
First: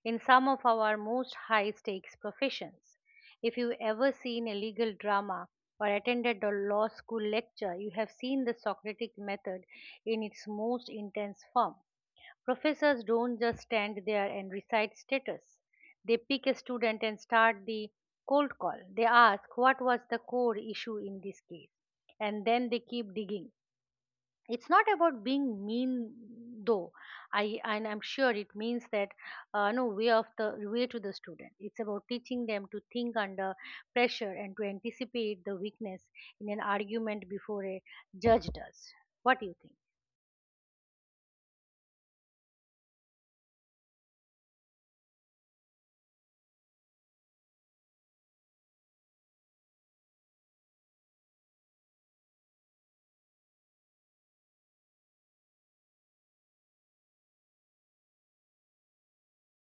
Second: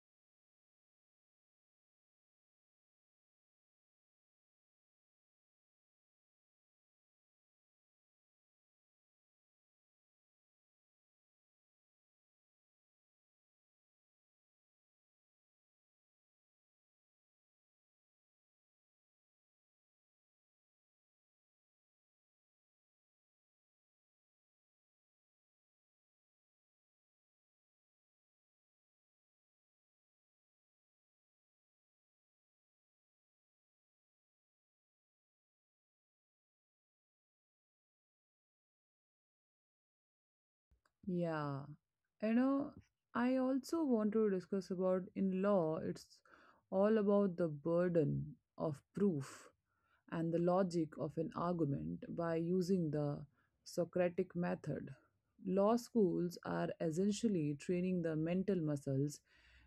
S1: in some of our most high stakes professions. If you've ever seen a legal drama or attended a law school lecture, you have seen the Socratic method in its most intense form. Professors don't just stand there and recite status. They pick a student and start the cold call. They ask, what was the core issue in this case, and then they keep digging. It's not about being mean though. I and I'm sure it means that uh, no way of the way to the student. It's about teaching them to think under pressure and to anticipate the weakness in an argument before a judge does. What do you think?
S2: Yeah. You know, I also want to discuss about in law, it's all about the burden of proof and the logic of an argument by using the Socratic method. Law schools are essentially training the mental muscles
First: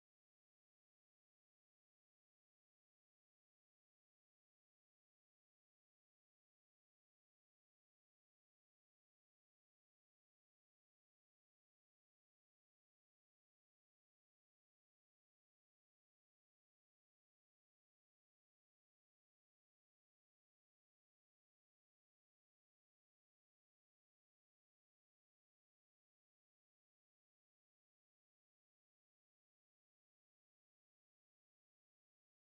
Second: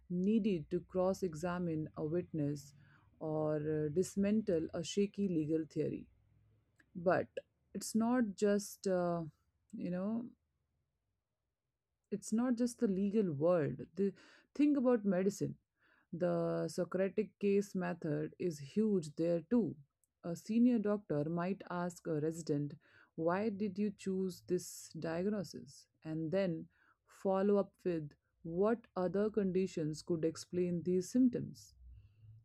S2: needed to cross examine a witness or uh, dismantle a shaky legal theory. But it's not just, uh, you know, it's not just the legal world. The Think about medicine. The Socratic case method is huge there too. A senior doctor might ask a resident, "Why did you choose this diagnosis?" and then follow up with, "What other conditions could explain these symptoms?"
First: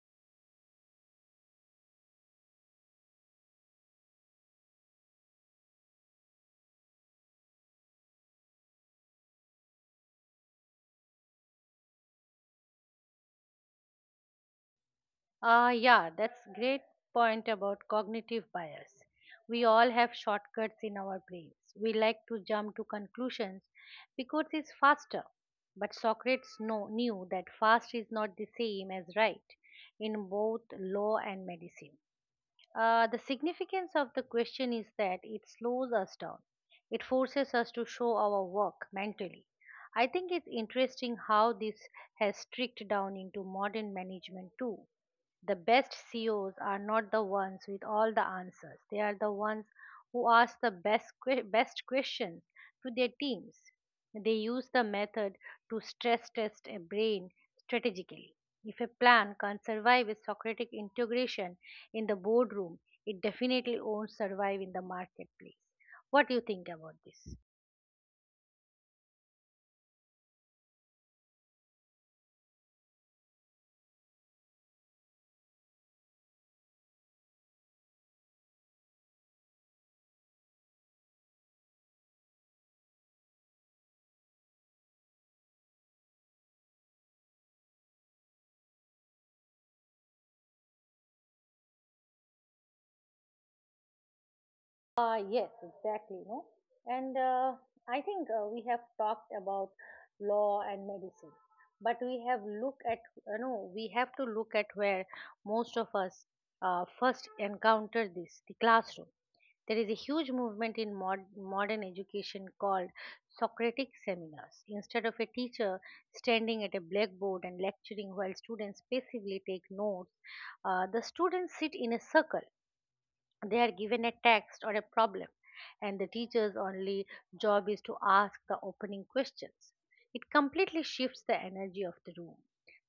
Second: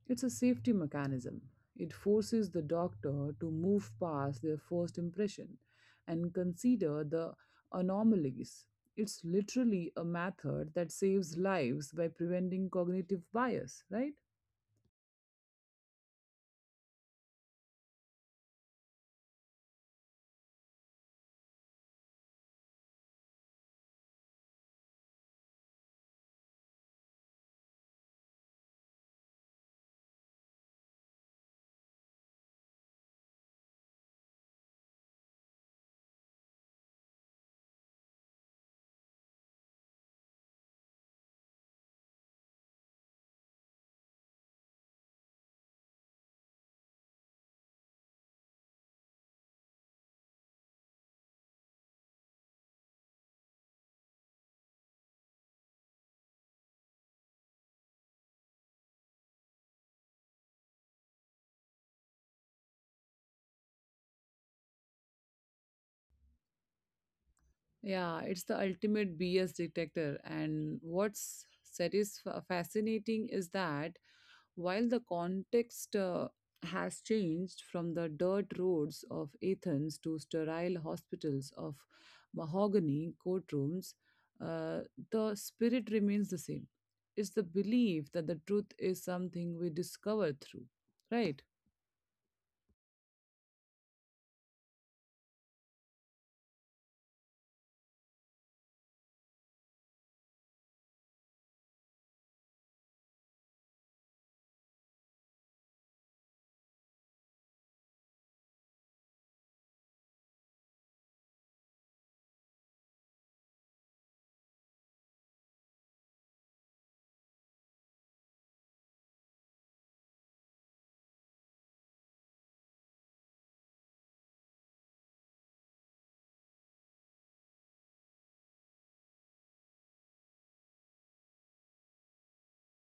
S2: It's a safety mechanism. It forces the doctor to move past their first impression and consider the anomalies. It's literally a method that saves lives by preventing cognitive bias, right?
S1: Ah, yeah, that's great point about cognitive bias. We all have shortcuts in our brains. We like to jump to conclusions because it's faster. But Socrates know, knew that fast is not the same as right in both law and medicine. Uh, the significance of the question is that it slows us down. It forces us to show our work mentally. I think it's interesting how this has tricked down into modern management too. The best C E Os are not the ones with all the answers. They are the ones who ask the best que- best questions to their teams. They use the method to stress test a brain strategically. If a plan can't survive a Socratic integration in the boardroom, it definitely won't survive in the marketplace. What do you think about this?
S2: Yeah, it's the ultimate B S detector. And what's satisf- fascinating is that while the context uh, has changed from the dirt roads of Athens to sterile hospitals of mahogany courtrooms, uh, the spirit remains the same. It's the belief that the truth is something we discover through, right?
S1: Uh, yes, exactly. No, and uh, I think uh, we have talked about law and medicine, but we have look at you know we have to look at where most of us uh, first encounter this: the classroom. There is a huge movement in mod- modern education called Socratic seminars. Instead of a teacher standing at a blackboard and lecturing while students passively take notes, uh, the students sit in a circle. They are given a text or a problem, and the teacher's only job is to ask the opening questions. It completely shifts the energy of the room.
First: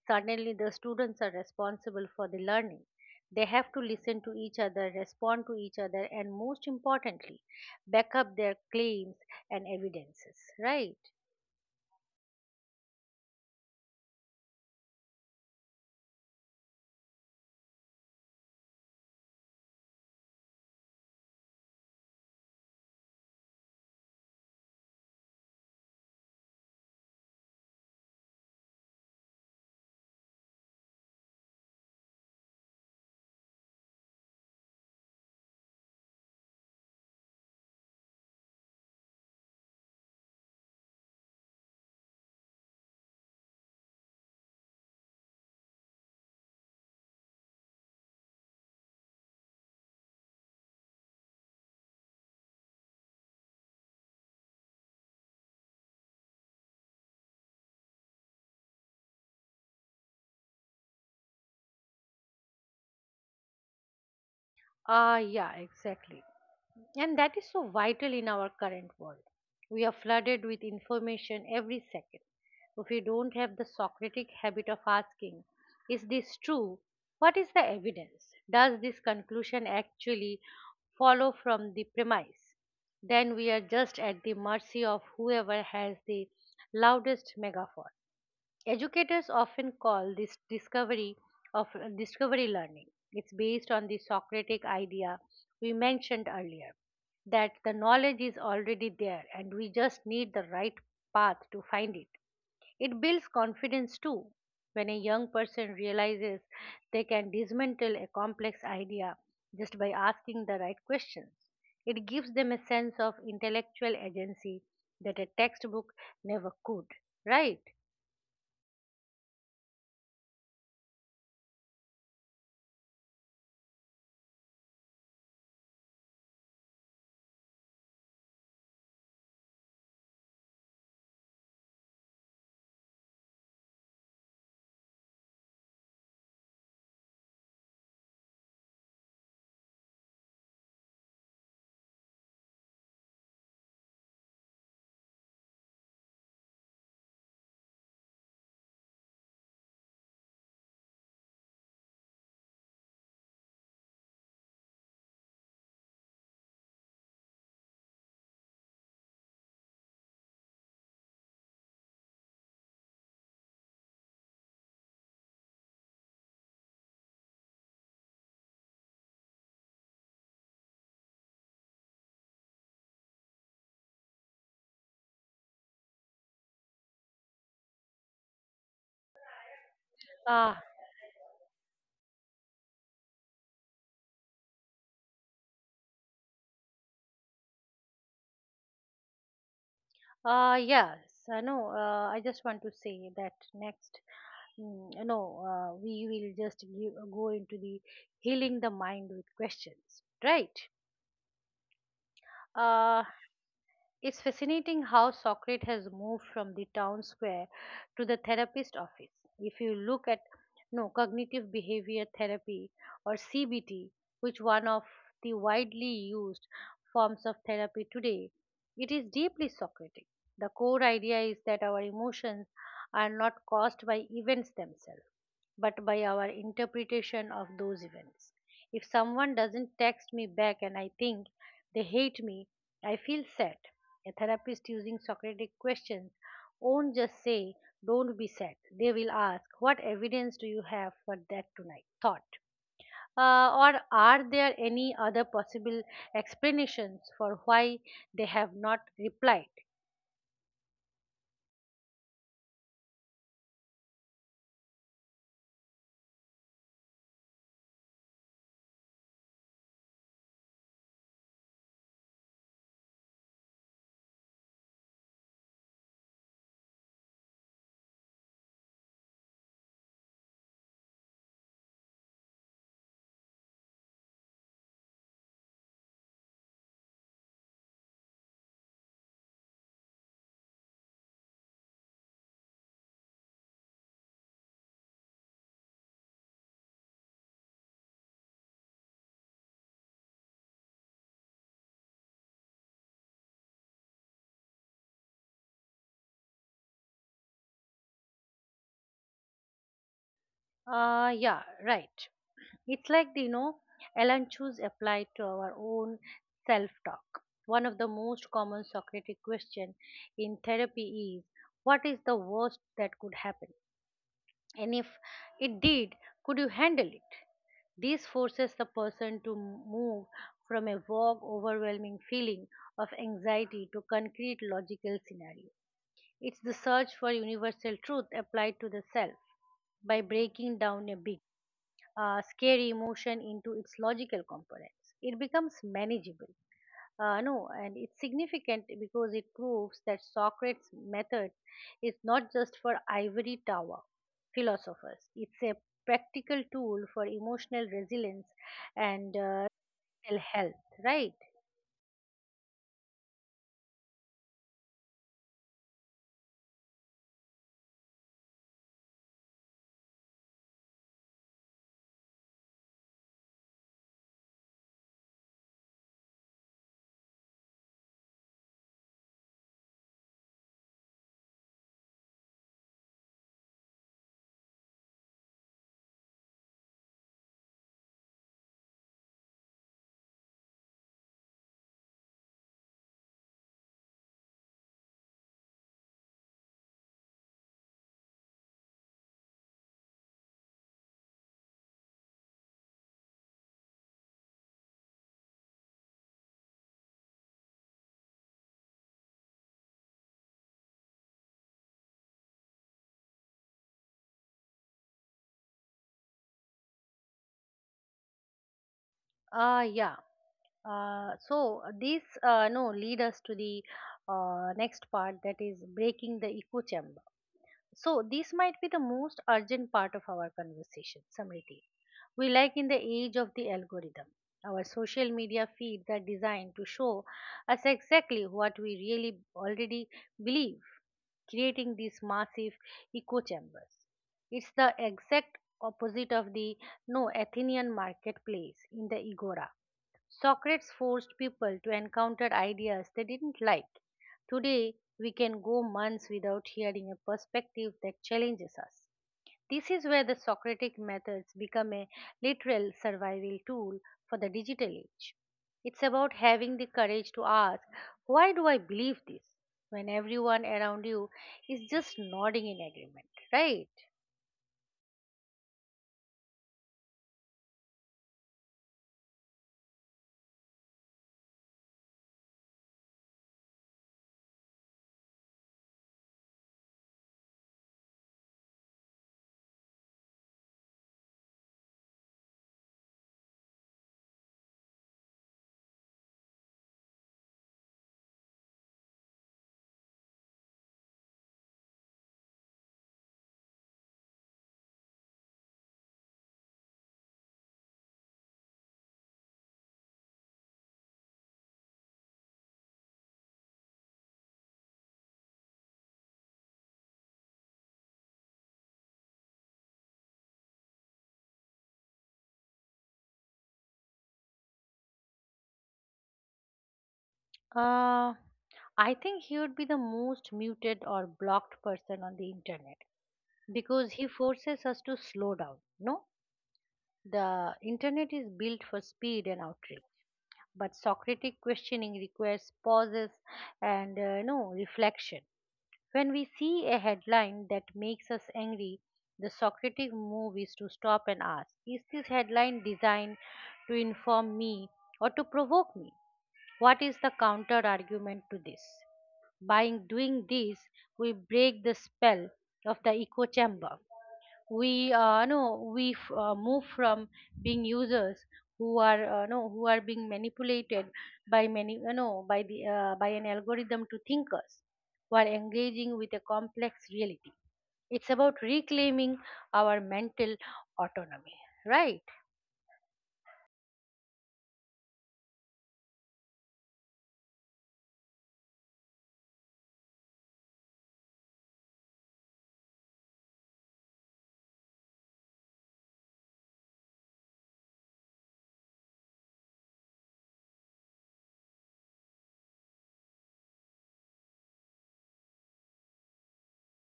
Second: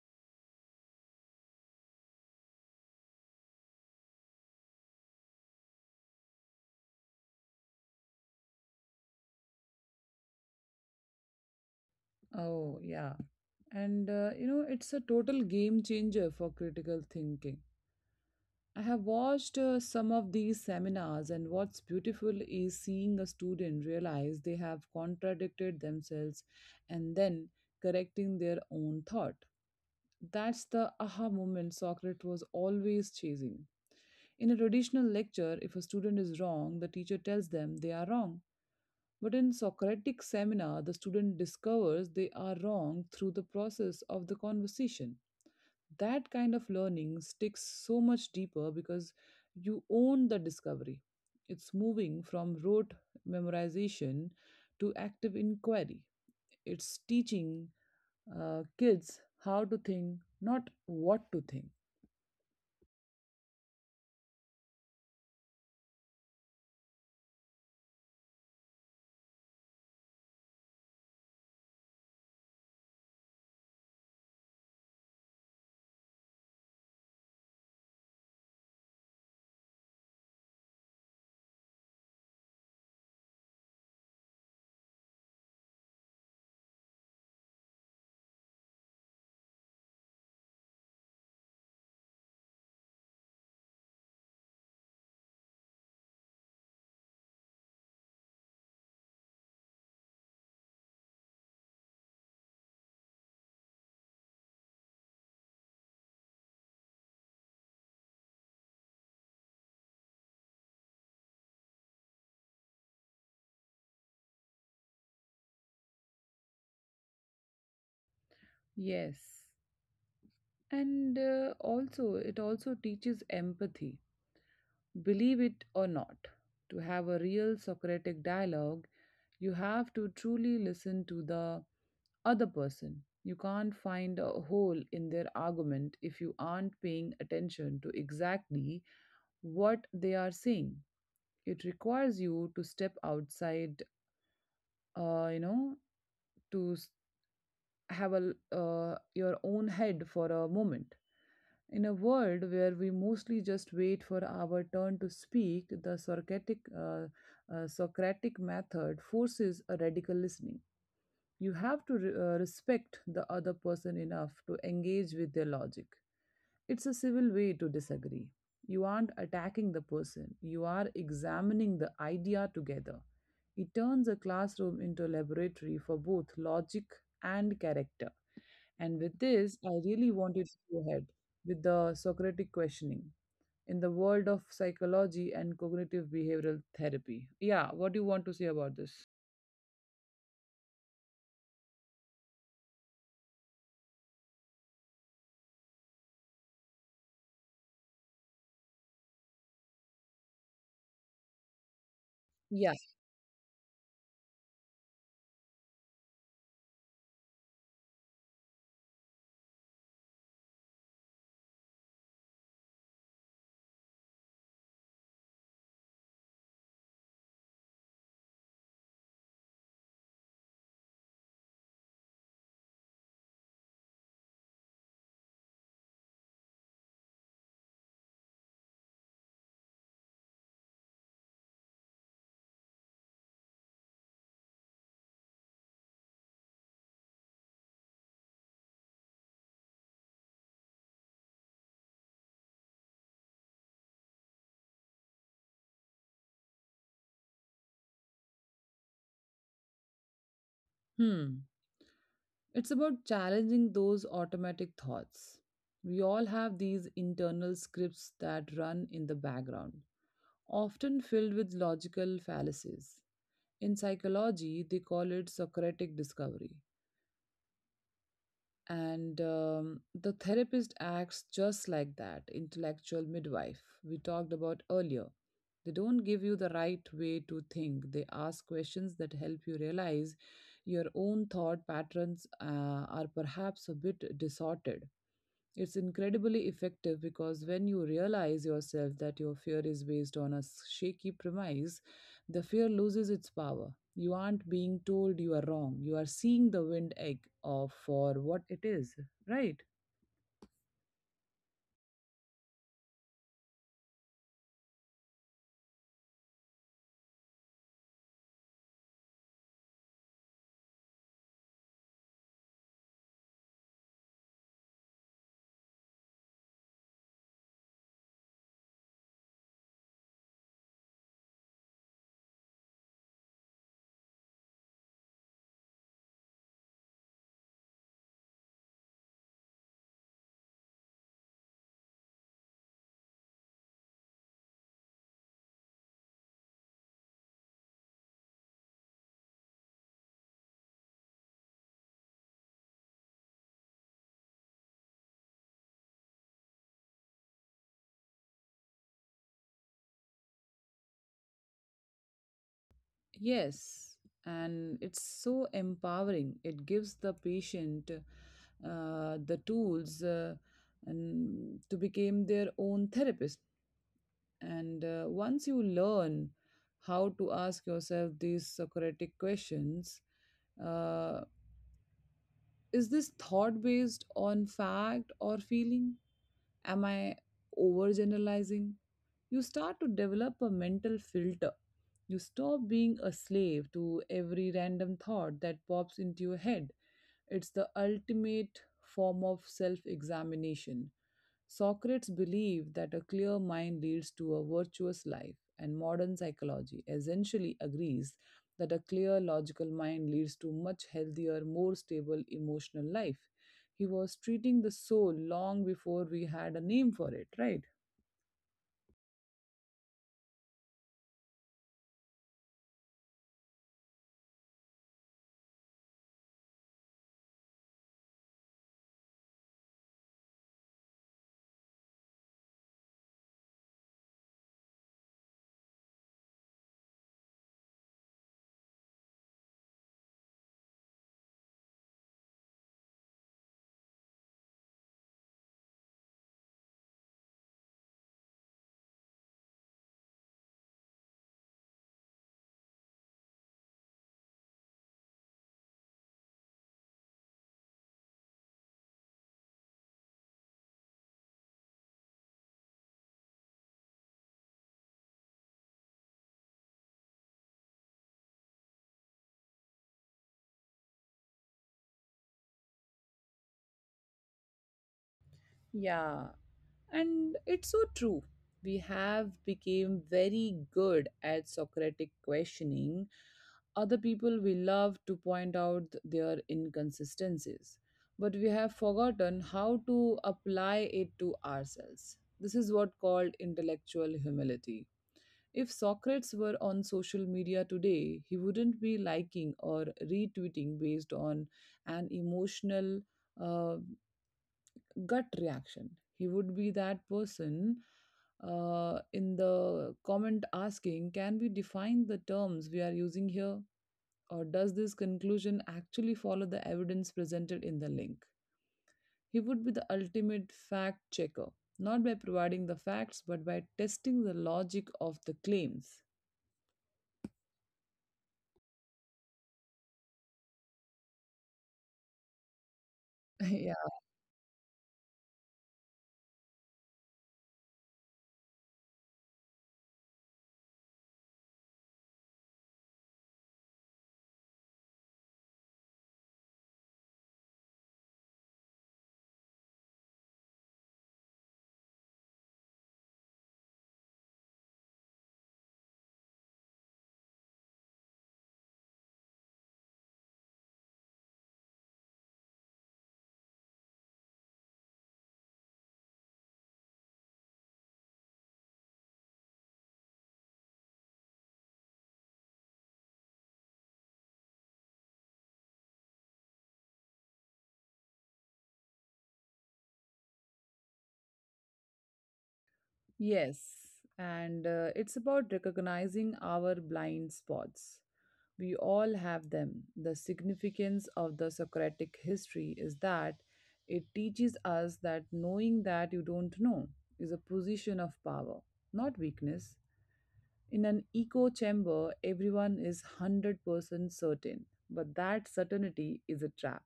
S1: Suddenly the students are responsible for the learning. They have to listen to each other, respond to each other, and most importantly back up their claims and evidences, right?
S2: Oh, yeah. And uh, you know, it's a total game changer for critical thinking. I have watched uh, some of these seminars, and what's beautiful is seeing a student realize they have contradicted themselves and then correcting their own thought. That's the aha moment Socrates was always chasing. In a traditional lecture, if a student is wrong, the teacher tells them they are wrong. But in Socratic seminar, the student discovers they are wrong through the process of the conversation. That kind of learning sticks so much deeper because you own the discovery. It's moving from rote memorization to active inquiry. It's teaching uh, kids how to think, not what to think.
S1: Ah, yeah, exactly. And that is so vital in our current world. We are flooded with information every second. If we don't have the Socratic habit of asking, is this true? What is the evidence? Does this conclusion actually follow from the premise? Then we are just at the mercy of whoever has the loudest megaphone. Educators often call this discovery of discovery learning. It's based on the Socratic idea we mentioned earlier that the knowledge is already there and we just need the right path to find it. It builds confidence too. When a young person realizes they can dismantle a complex idea just by asking the right questions, it gives them a sense of intellectual agency that a textbook never could. Right?
S2: Yes. And uh, also, it also teaches empathy. Believe it or not, to have a real Socratic dialogue, you have to truly listen to the other person. You can't find a hole in their argument if you aren't paying attention to exactly what they are saying. It requires you to step outside, uh, you know, to s- have a l- uh, your own head for a moment. In a world where we mostly just wait for our turn to speak, the Socratic, uh, uh, Socratic method forces a radical listening. You have to re- uh, respect the other person enough to engage with their logic. It's a civil way to disagree. You aren't attacking the person, you are examining the idea together. It turns a classroom into a laboratory for both logic and character. And with this, I really wanted to
S1: Ah,
S2: go ahead with the Socratic questioning in the world of psychology and cognitive behavioral therapy. Yeah, what do you want to say about this?
S1: Uh, yes, I know. Uh, I just want to say that next, mm, you know, uh, we will just give, go into the healing the mind with questions, right?
S2: Yeah.
S1: Uh, it's fascinating how Socrates has moved from the town square to the therapist office. If you look at no cognitive behavior therapy or C B T, which one of the widely used forms of therapy today, it is deeply Socratic. The core idea is that our emotions are not caused by events themselves, but by our interpretation of those events. If someone doesn't text me back and I think they hate me, I feel sad. A therapist using Socratic questions won't just say, "Don't be sad." They will ask, "What evidence do you have for that tonight? Thought. Uh, or are there any other possible explanations for why they have not replied?"
S2: Hmm. It's about challenging those automatic thoughts. We all have these internal scripts that run in the background, often filled with logical fallacies. In psychology, they call it Socratic discovery. And um, the therapist acts just like that intellectual midwife we talked about earlier. They don't give you the right way to think, they ask questions that help you realize your own thought patterns uh, are perhaps a bit distorted. It's incredibly effective because when you realize yourself that your fear is based on a s- shaky premise, the fear loses its power. You aren't being told you are wrong. You are seeing the wind egg of for what it is, right?
S1: Uh, yeah, right. It's like, the, you know, Alan choose applied to our own self talk. One of the most common Socratic question in therapy is, what is the worst that could happen? And if it did, could you handle it? This forces the person to move from a vague, overwhelming feeling of anxiety to concrete, logical scenario. It's the search for universal truth applied to the self by breaking down a big, uh, scary emotion into its logical components. It becomes manageable. Uh, no, And it's significant because it proves that Socrates' method is not just for ivory tower philosophers. It's a practical tool for emotional resilience and uh, mental health, right?
S2: Yes, and it's so empowering. It gives the patient uh, the tools uh, and to become their own therapist. And uh, Once you learn how to ask yourself these Socratic questions, uh, is this thought based on fact or feeling? Am I overgeneralizing? You start to develop a mental filter. You stop being a slave to every random thought that pops into your head. It's the ultimate form of self examination. Socrates believed that a clear mind leads to a virtuous life, and modern psychology essentially agrees that a clear logical mind leads to much healthier, more stable emotional life. He was treating the soul long before we had a name for it, right?
S1: Uh, yeah. Uh, so this uh, no lead us to the uh, next part that is breaking the echo chamber. So, this might be the most urgent part of our conversation, Samriti. We like in the age of the algorithm. Our social media feeds are designed to show us exactly what we really already believe, creating these massive echo chambers. It's the exact opposite of the no Athenian marketplace in the agora. Socrates forced people to encounter ideas they didn't like. Today, we can go months without hearing a perspective that challenges us. This is where the Socratic methods become a literal survival tool for the digital age. It's about having the courage to ask, why do I believe this, when everyone around you is just nodding in agreement, right?
S2: Yeah, and it's so true, we have become very good at socratic questioning other people, we love to point out their inconsistencies, but we have forgotten how to apply it to ourselves. This is what called intellectual humility. If socrates were on social media today, he wouldn't be liking or retweeting based on an emotional uh, gut reaction. He would be that person uh, in the comment asking, can we define the terms we are using here? Or does this conclusion actually follow the evidence presented in the link? He would be the ultimate fact checker, not by providing the facts, but by testing the logic of the claims.
S1: Uh, I think he would be the most muted or blocked person on the internet,
S2: Yeah.
S1: because he forces us to slow down. No, The internet is built for speed and outreach, but Socratic questioning requires pauses and uh, no reflection. When we see a headline that makes us angry, the Socratic move is to stop and ask: is this headline designed to inform me or to provoke me? What is the counter argument to this? By doing this, we break the spell of the echo chamber. We uh, no, we f- uh, move from being users who are uh, no, who are being manipulated by many uh, no, by the uh, by an algorithm to thinkers who are engaging with a complex reality. It's about reclaiming our mental autonomy, right?
S2: Yes. And uh, It's about recognizing our blind spots. We all have them. The significance of the Socratic history is that it teaches us that knowing that you don't know is a position of power, not weakness. In an echo chamber, everyone is one hundred percent certain, but that certainty is a trap,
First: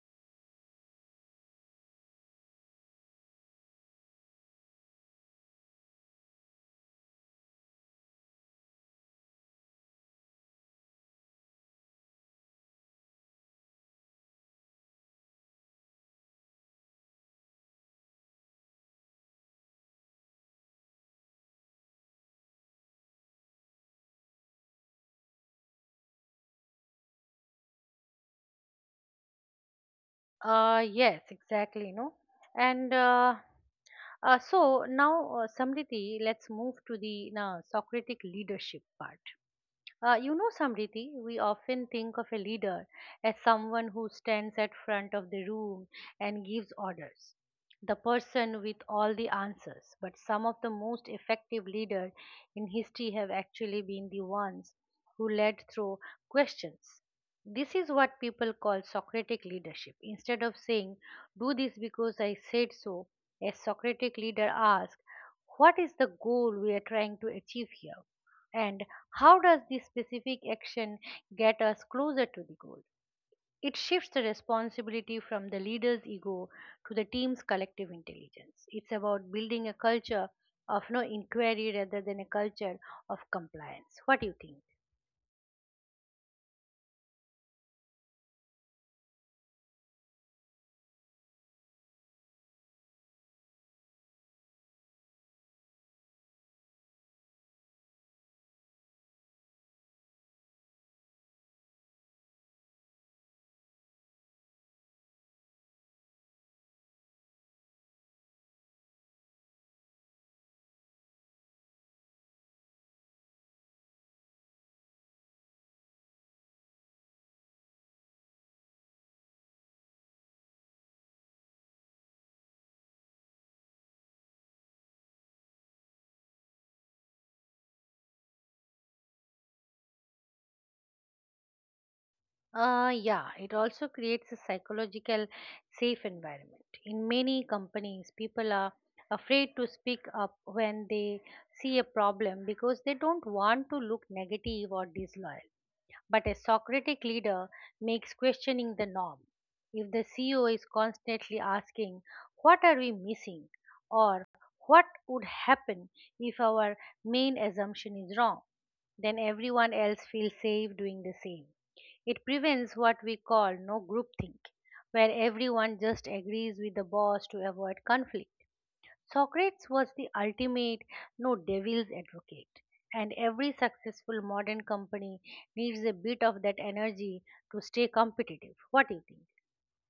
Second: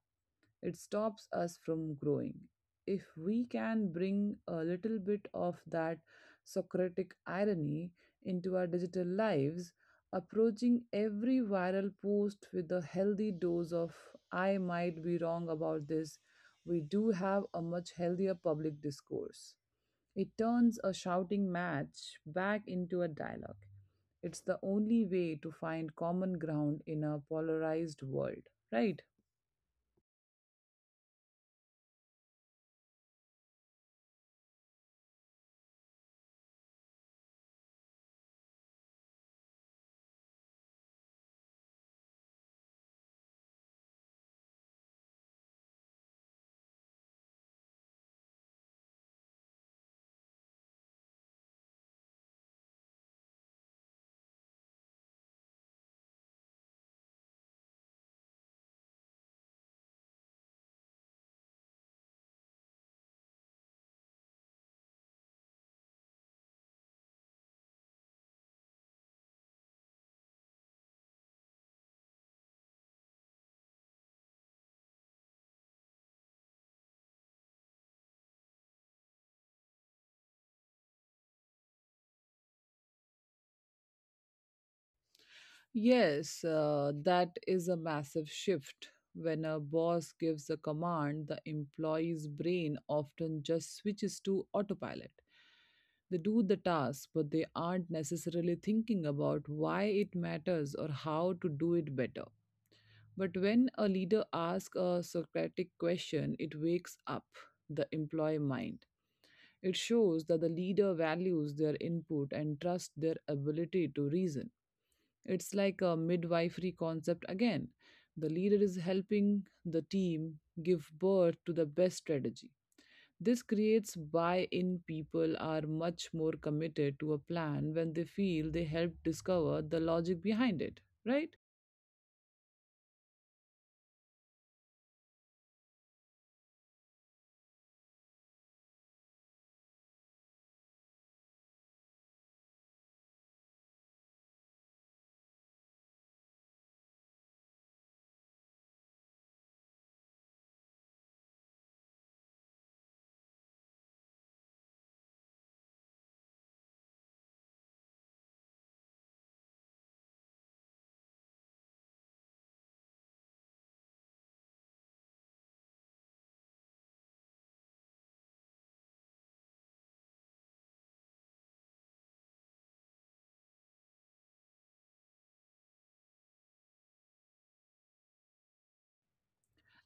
S2: it stops us from growing. If we can bring a little bit of that Socratic irony into our digital lives, approaching every viral post with a healthy dose of I might be wrong about this, we do have a much healthier public discourse. It turns a shouting match back into a dialogue. It's the only way to find common ground in a polarized world, right?
S1: Uh, yes, exactly. No, and uh, Uh, so now, uh, Samriti, let's move to the uh, Socratic leadership part. Uh, you know, Samriti, we often think of a leader as someone who stands at front of the room and gives orders, the person with all the answers. But some of the most effective leaders in history have actually been the ones who led through questions. This is what people call Socratic leadership. Instead of saying, "do this because I said so," a Socratic leader asks, what is the goal we are trying to achieve here? And how does this specific action get us closer to the goal? It shifts the responsibility from the leader's ego to the team's collective intelligence. It's about building a culture of no inquiry rather than a culture of compliance. What do you think?
S2: Yes, uh, that is a massive shift. When a boss gives a command, the employee's brain often just switches to autopilot. They do the task, but they aren't necessarily thinking about why it matters or how to do it better. But when a leader asks a Socratic question, it wakes up the employee mind. It shows that the leader values their input and trusts their ability to reason. It's like a midwifery concept again. The leader is helping the team give birth to the best strategy. This creates buy in. People are much more committed to a plan when they feel they helped discover the logic behind it, right?
S1: Uh, yeah, it also creates a psychological safe environment. In many companies, people are afraid to speak up when they see a problem because they don't want to look negative or disloyal. But a Socratic leader makes questioning the norm. If the C E O is constantly asking, "What are we missing?" or "What would happen if our main assumption is wrong?" then everyone else feels safe doing the same. It prevents what we call no groupthink, where everyone just agrees with the boss to avoid conflict. Socrates was the ultimate no devil's advocate, and every successful modern company needs a bit of that energy to stay competitive. What do you think?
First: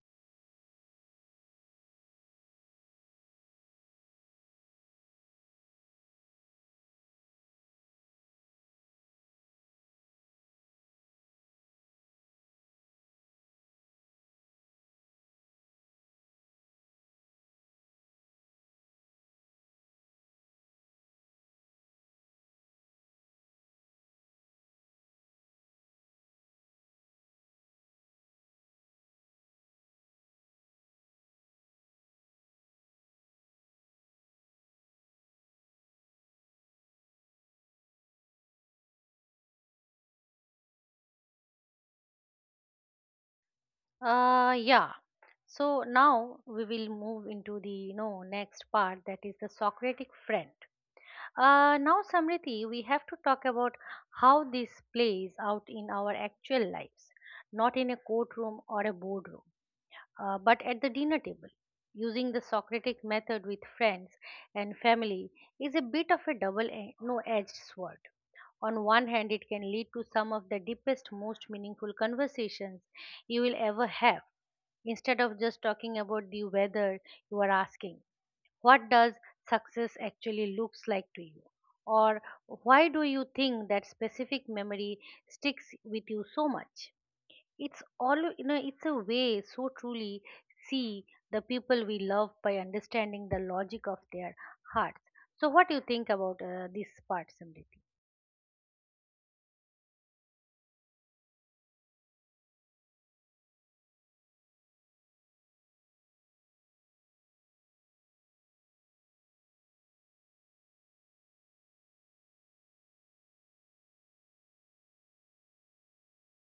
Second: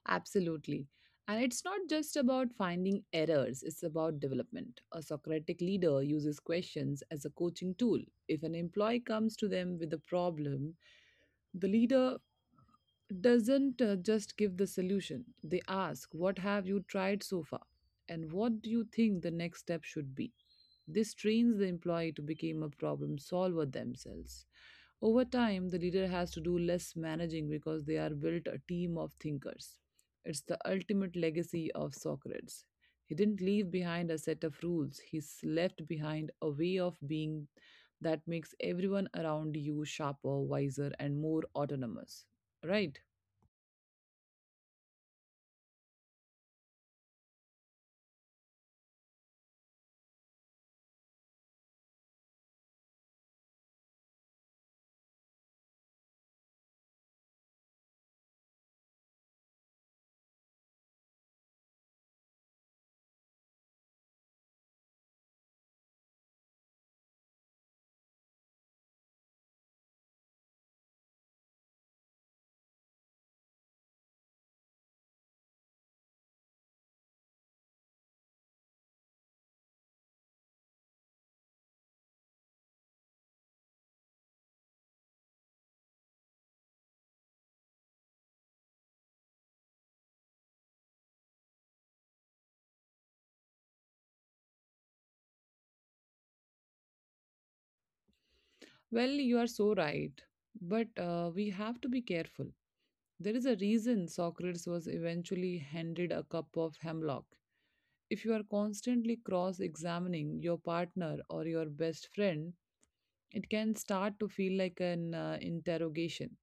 S2: Absolutely. And it's not just about finding errors, it's about development. A Socratic leader uses questions as a coaching tool. If an employee comes to them with a problem, the leader doesn't uh, just give the solution. They ask, what have you tried so far? And what do you think the next step should be? This trains the employee to become a problem solver themselves. Over time, the leader has to do less managing because they are built a team of thinkers. It's the ultimate legacy of Socrates. He didn't leave behind a set of rules, he's left behind a way of being that makes everyone around you sharper, wiser, and more autonomous. Right?
S1: Uh yeah. So now we will move into the you know next part that is the Socratic friend. Uh now Samriti, we have to talk about how this plays out in our actual lives, not in a courtroom or a boardroom, uh, but at the dinner table. Using the Socratic method with friends and family is a bit of a double no edged sword. On one hand, it can lead to some of the deepest, most meaningful conversations you will ever have. Instead of just talking about the weather, you are asking, what does success actually looks like to you? Or why do you think that specific memory sticks with you so much? It's all, you know it's a way so truly see the people we love by understanding the logic of their hearts. So what do you think about uh, this part, Samriti?
S2: Well, you are so right. But uh, we have to be careful. There is a reason Socrates was eventually handed a cup of hemlock. If you are constantly cross examining your partner or your best friend, it can start to feel like an uh, interrogation.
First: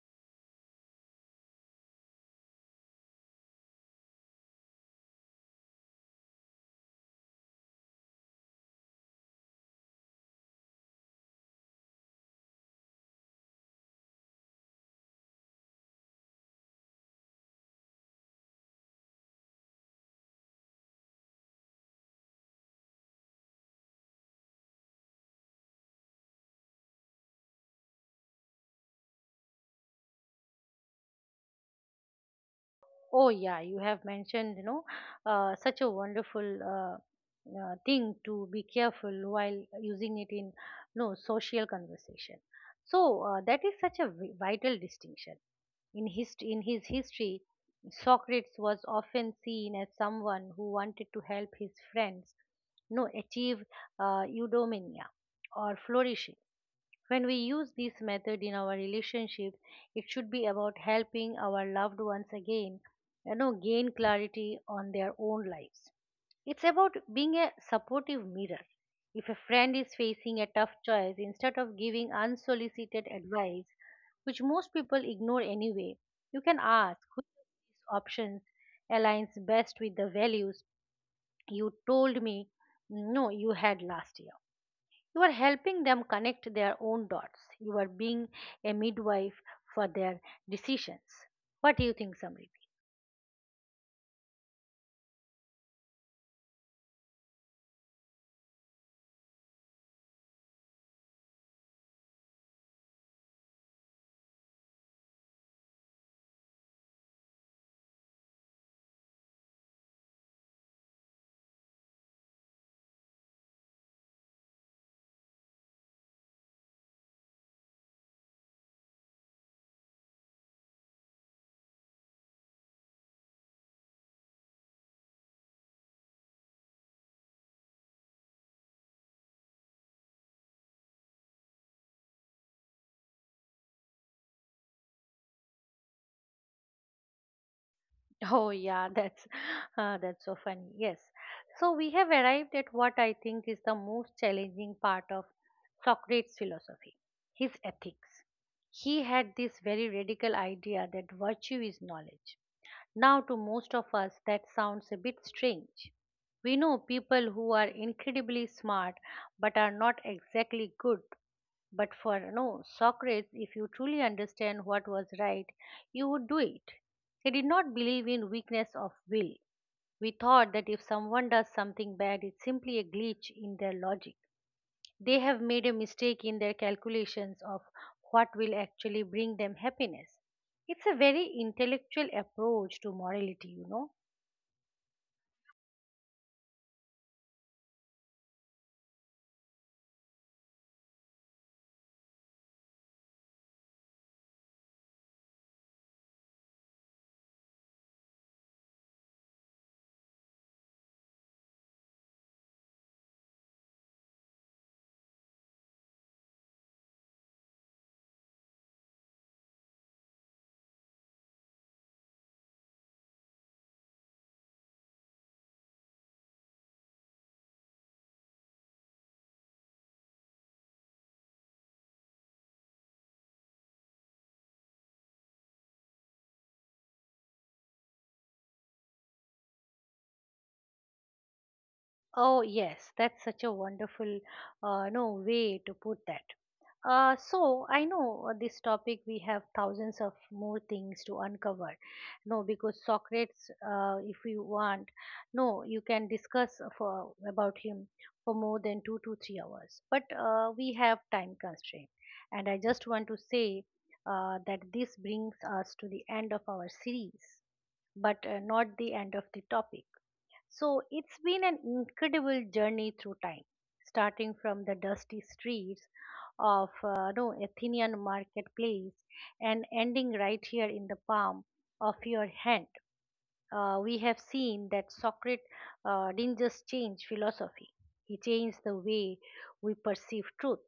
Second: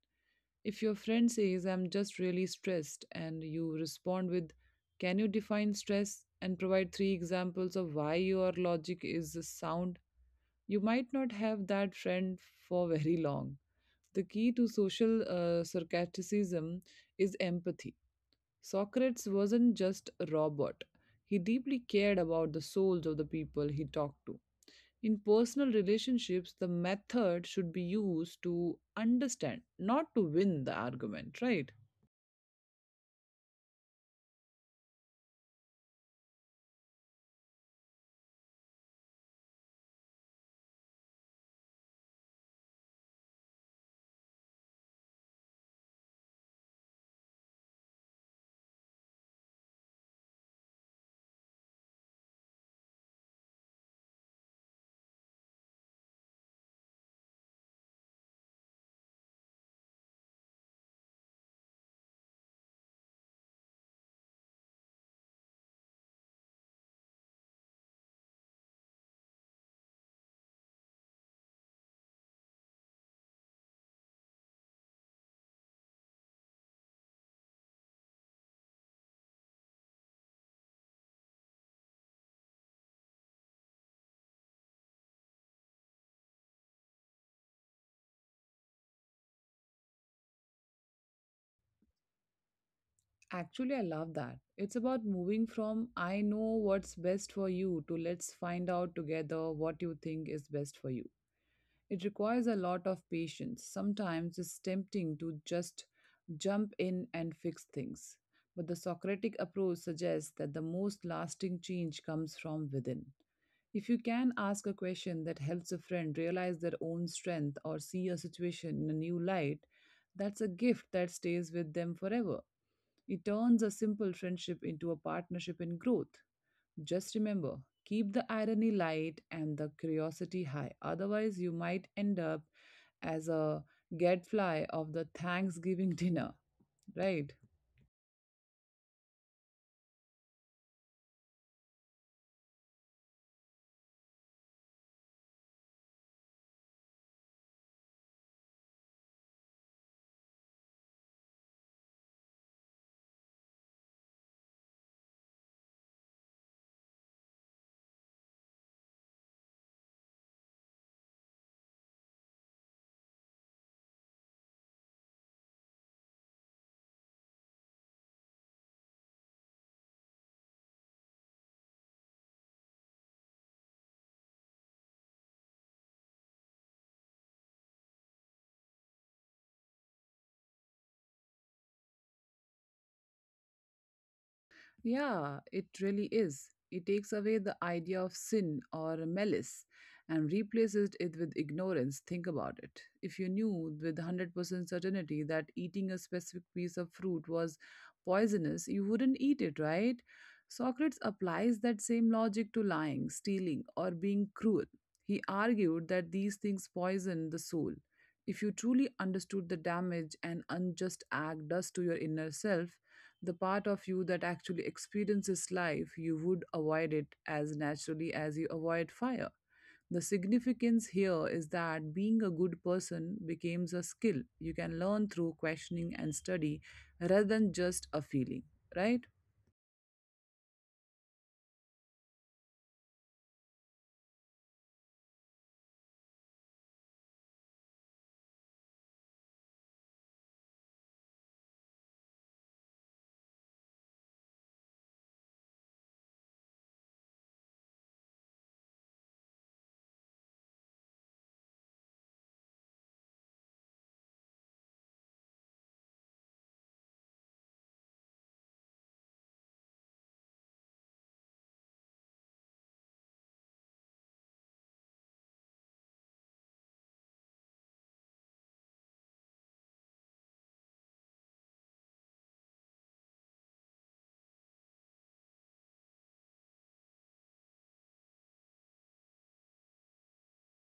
S2: If your friend says, I'm just really stressed, and you respond with, can you define stress and provide three examples of why your logic is sound? You might not have that friend for very long. The key to social uh, sarcasm is empathy. Socrates wasn't just a robot, he deeply cared about the souls of the people he talked to. In personal relationships, the method should be used to understand, not to win the argument, right?
S1: Oh yeah, you have mentioned, you know uh, such a wonderful uh, uh, thing to be careful while using it in no social conversation. So uh, that is such a vi- vital distinction. In his, in his history, Socrates was often seen as someone who wanted to help his friends no, achieve uh, eudaimonia or flourishing. When we use this method in our relationship, it should be about helping our loved ones again, you know, gain clarity on their own lives. It's about being a supportive mirror. If a friend is facing a tough choice, instead of giving unsolicited advice, which most people ignore anyway, you can ask which of these options aligns best with the values you told me no you had last year. You are helping them connect their own dots. You are being a midwife for their decisions. What do you think, Samrit?
S2: Actually, I love that. It's about moving from I know what's best for you to let's find out together what you think is best for you. It requires a lot of patience. Sometimes it's tempting to just jump in and fix things. But the Socratic approach suggests that the most lasting change comes from within. If you can ask a question that helps a friend realize their own strength or see a situation in a new light, that's a gift that stays with them forever. It turns a simple friendship into a partnership in growth. Just remember, keep the irony light and the curiosity high. Otherwise, you might end up as a gadfly of the Thanksgiving dinner, right?
S1: Oh yeah, that's uh, that's so funny. Yes. So we have arrived at what I think is the most challenging part of Socrates' philosophy, his ethics. He had this very radical idea that virtue is knowledge. Now to most of us that sounds a bit strange. We know people who are incredibly smart but are not exactly good, but for no, Socrates, if you truly understand what was right, you would do it. He did not believe in weakness of will. We thought that if someone does something bad, it's simply a glitch in their logic. They have made a mistake in their calculations of what will actually bring them happiness. It's a very intellectual approach to morality, you know.
S2: Yeah, it really is. It takes away the idea of sin or malice and replaces it with ignorance. Think about it. If you knew with one hundred percent certainty that eating a specific piece of fruit was poisonous, you wouldn't eat it, right? Socrates applies that same logic to lying, stealing, or being cruel. He argued that these things poison the soul. If you truly understood the damage an unjust act does to your inner self, the part of you that actually experiences life, you would avoid it as naturally as you avoid fire. The significance here is that being a good person becomes a skill you can learn through questioning and study rather than just a feeling, right?
S1: Oh, yes, that's such a wonderful uh, no way to put that. Uh, so I know uh, this topic we have thousands of more things to uncover. No, Because Socrates, uh, if you want, no, you can discuss for about him for more than two to three hours. But uh, we have time constraint, and I just want to say uh, that this brings us to the end of our series, but uh, not the end of the topic. So it's been an incredible journey through time, starting from the dusty streets of uh, no Athenian marketplace and ending right here in the palm of your hand. Uh, we have seen that Socrates uh, didn't just change philosophy; he changed the way we perceive truth,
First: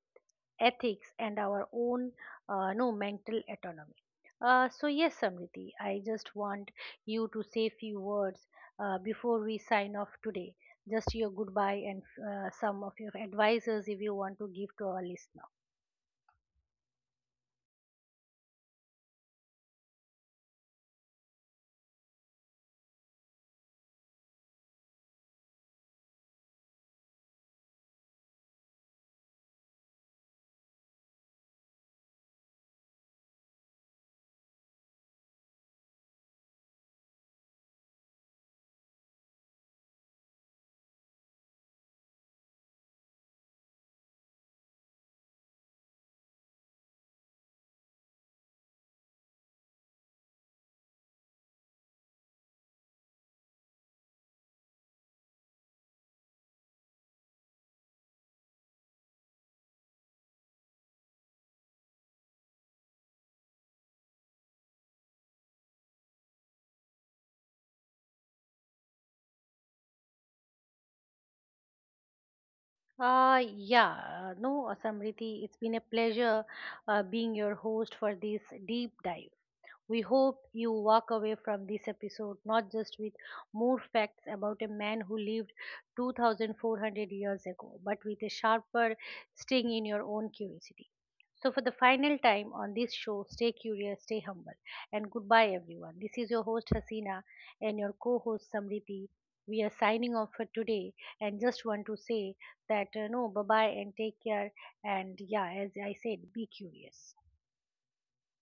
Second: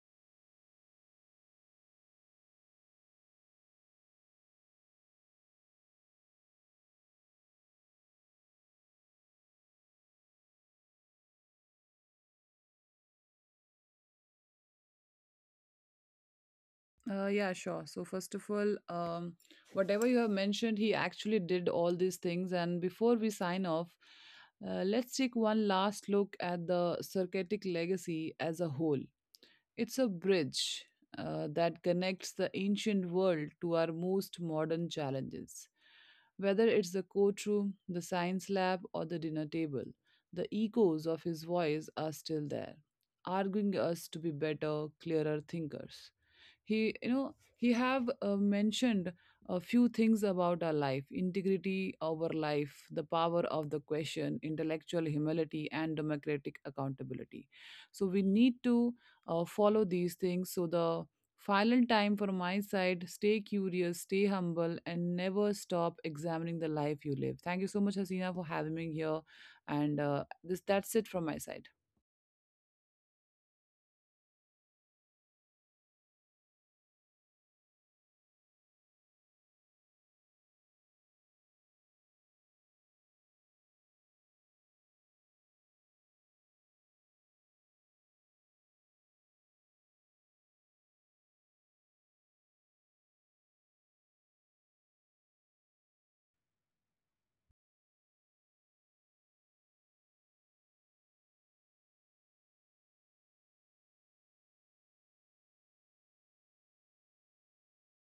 S1: ethics, and our own uh, no mental autonomy. Uh, so yes, Samriti, I just want you to say few words uh, before we sign off today, just your goodbye and uh, some of your advices if you want to give to our listener.
S2: Uh, yeah, sure. So, first of all, um, whatever you have mentioned, he actually did all these things. And before we sign off, uh, let's take one last look at the Circatic legacy as a whole. It's a bridge uh, that connects the ancient world to our most modern challenges. Whether it's the courtroom, the science lab, or the dinner table, the echoes of his voice are still there, arguing us to be better, clearer thinkers. He, you know, he have uh, mentioned a few things about our life integrity, our life, the power of the question, intellectual humility, and democratic accountability. So we need to uh, follow these things. So the final time for my side, stay curious, stay humble, and never stop examining the life you live. Thank you so much, Hasina, for having me here, and uh, this that's it from my side.
S1: Uh, yeah, uh, no, uh, Samriti, it's been a pleasure uh, being your host for this deep dive. We hope you walk away from this episode not just with more facts about a man who lived two thousand four hundred years ago, but with a sharper sting in your own curiosity. So, for the final time on this show, stay curious, stay humble, and goodbye, everyone. This is your host Hasina and your co host Samriti. We are signing off for today and just want to say that uh, no, bye bye and take care. And yeah, as I said, be curious.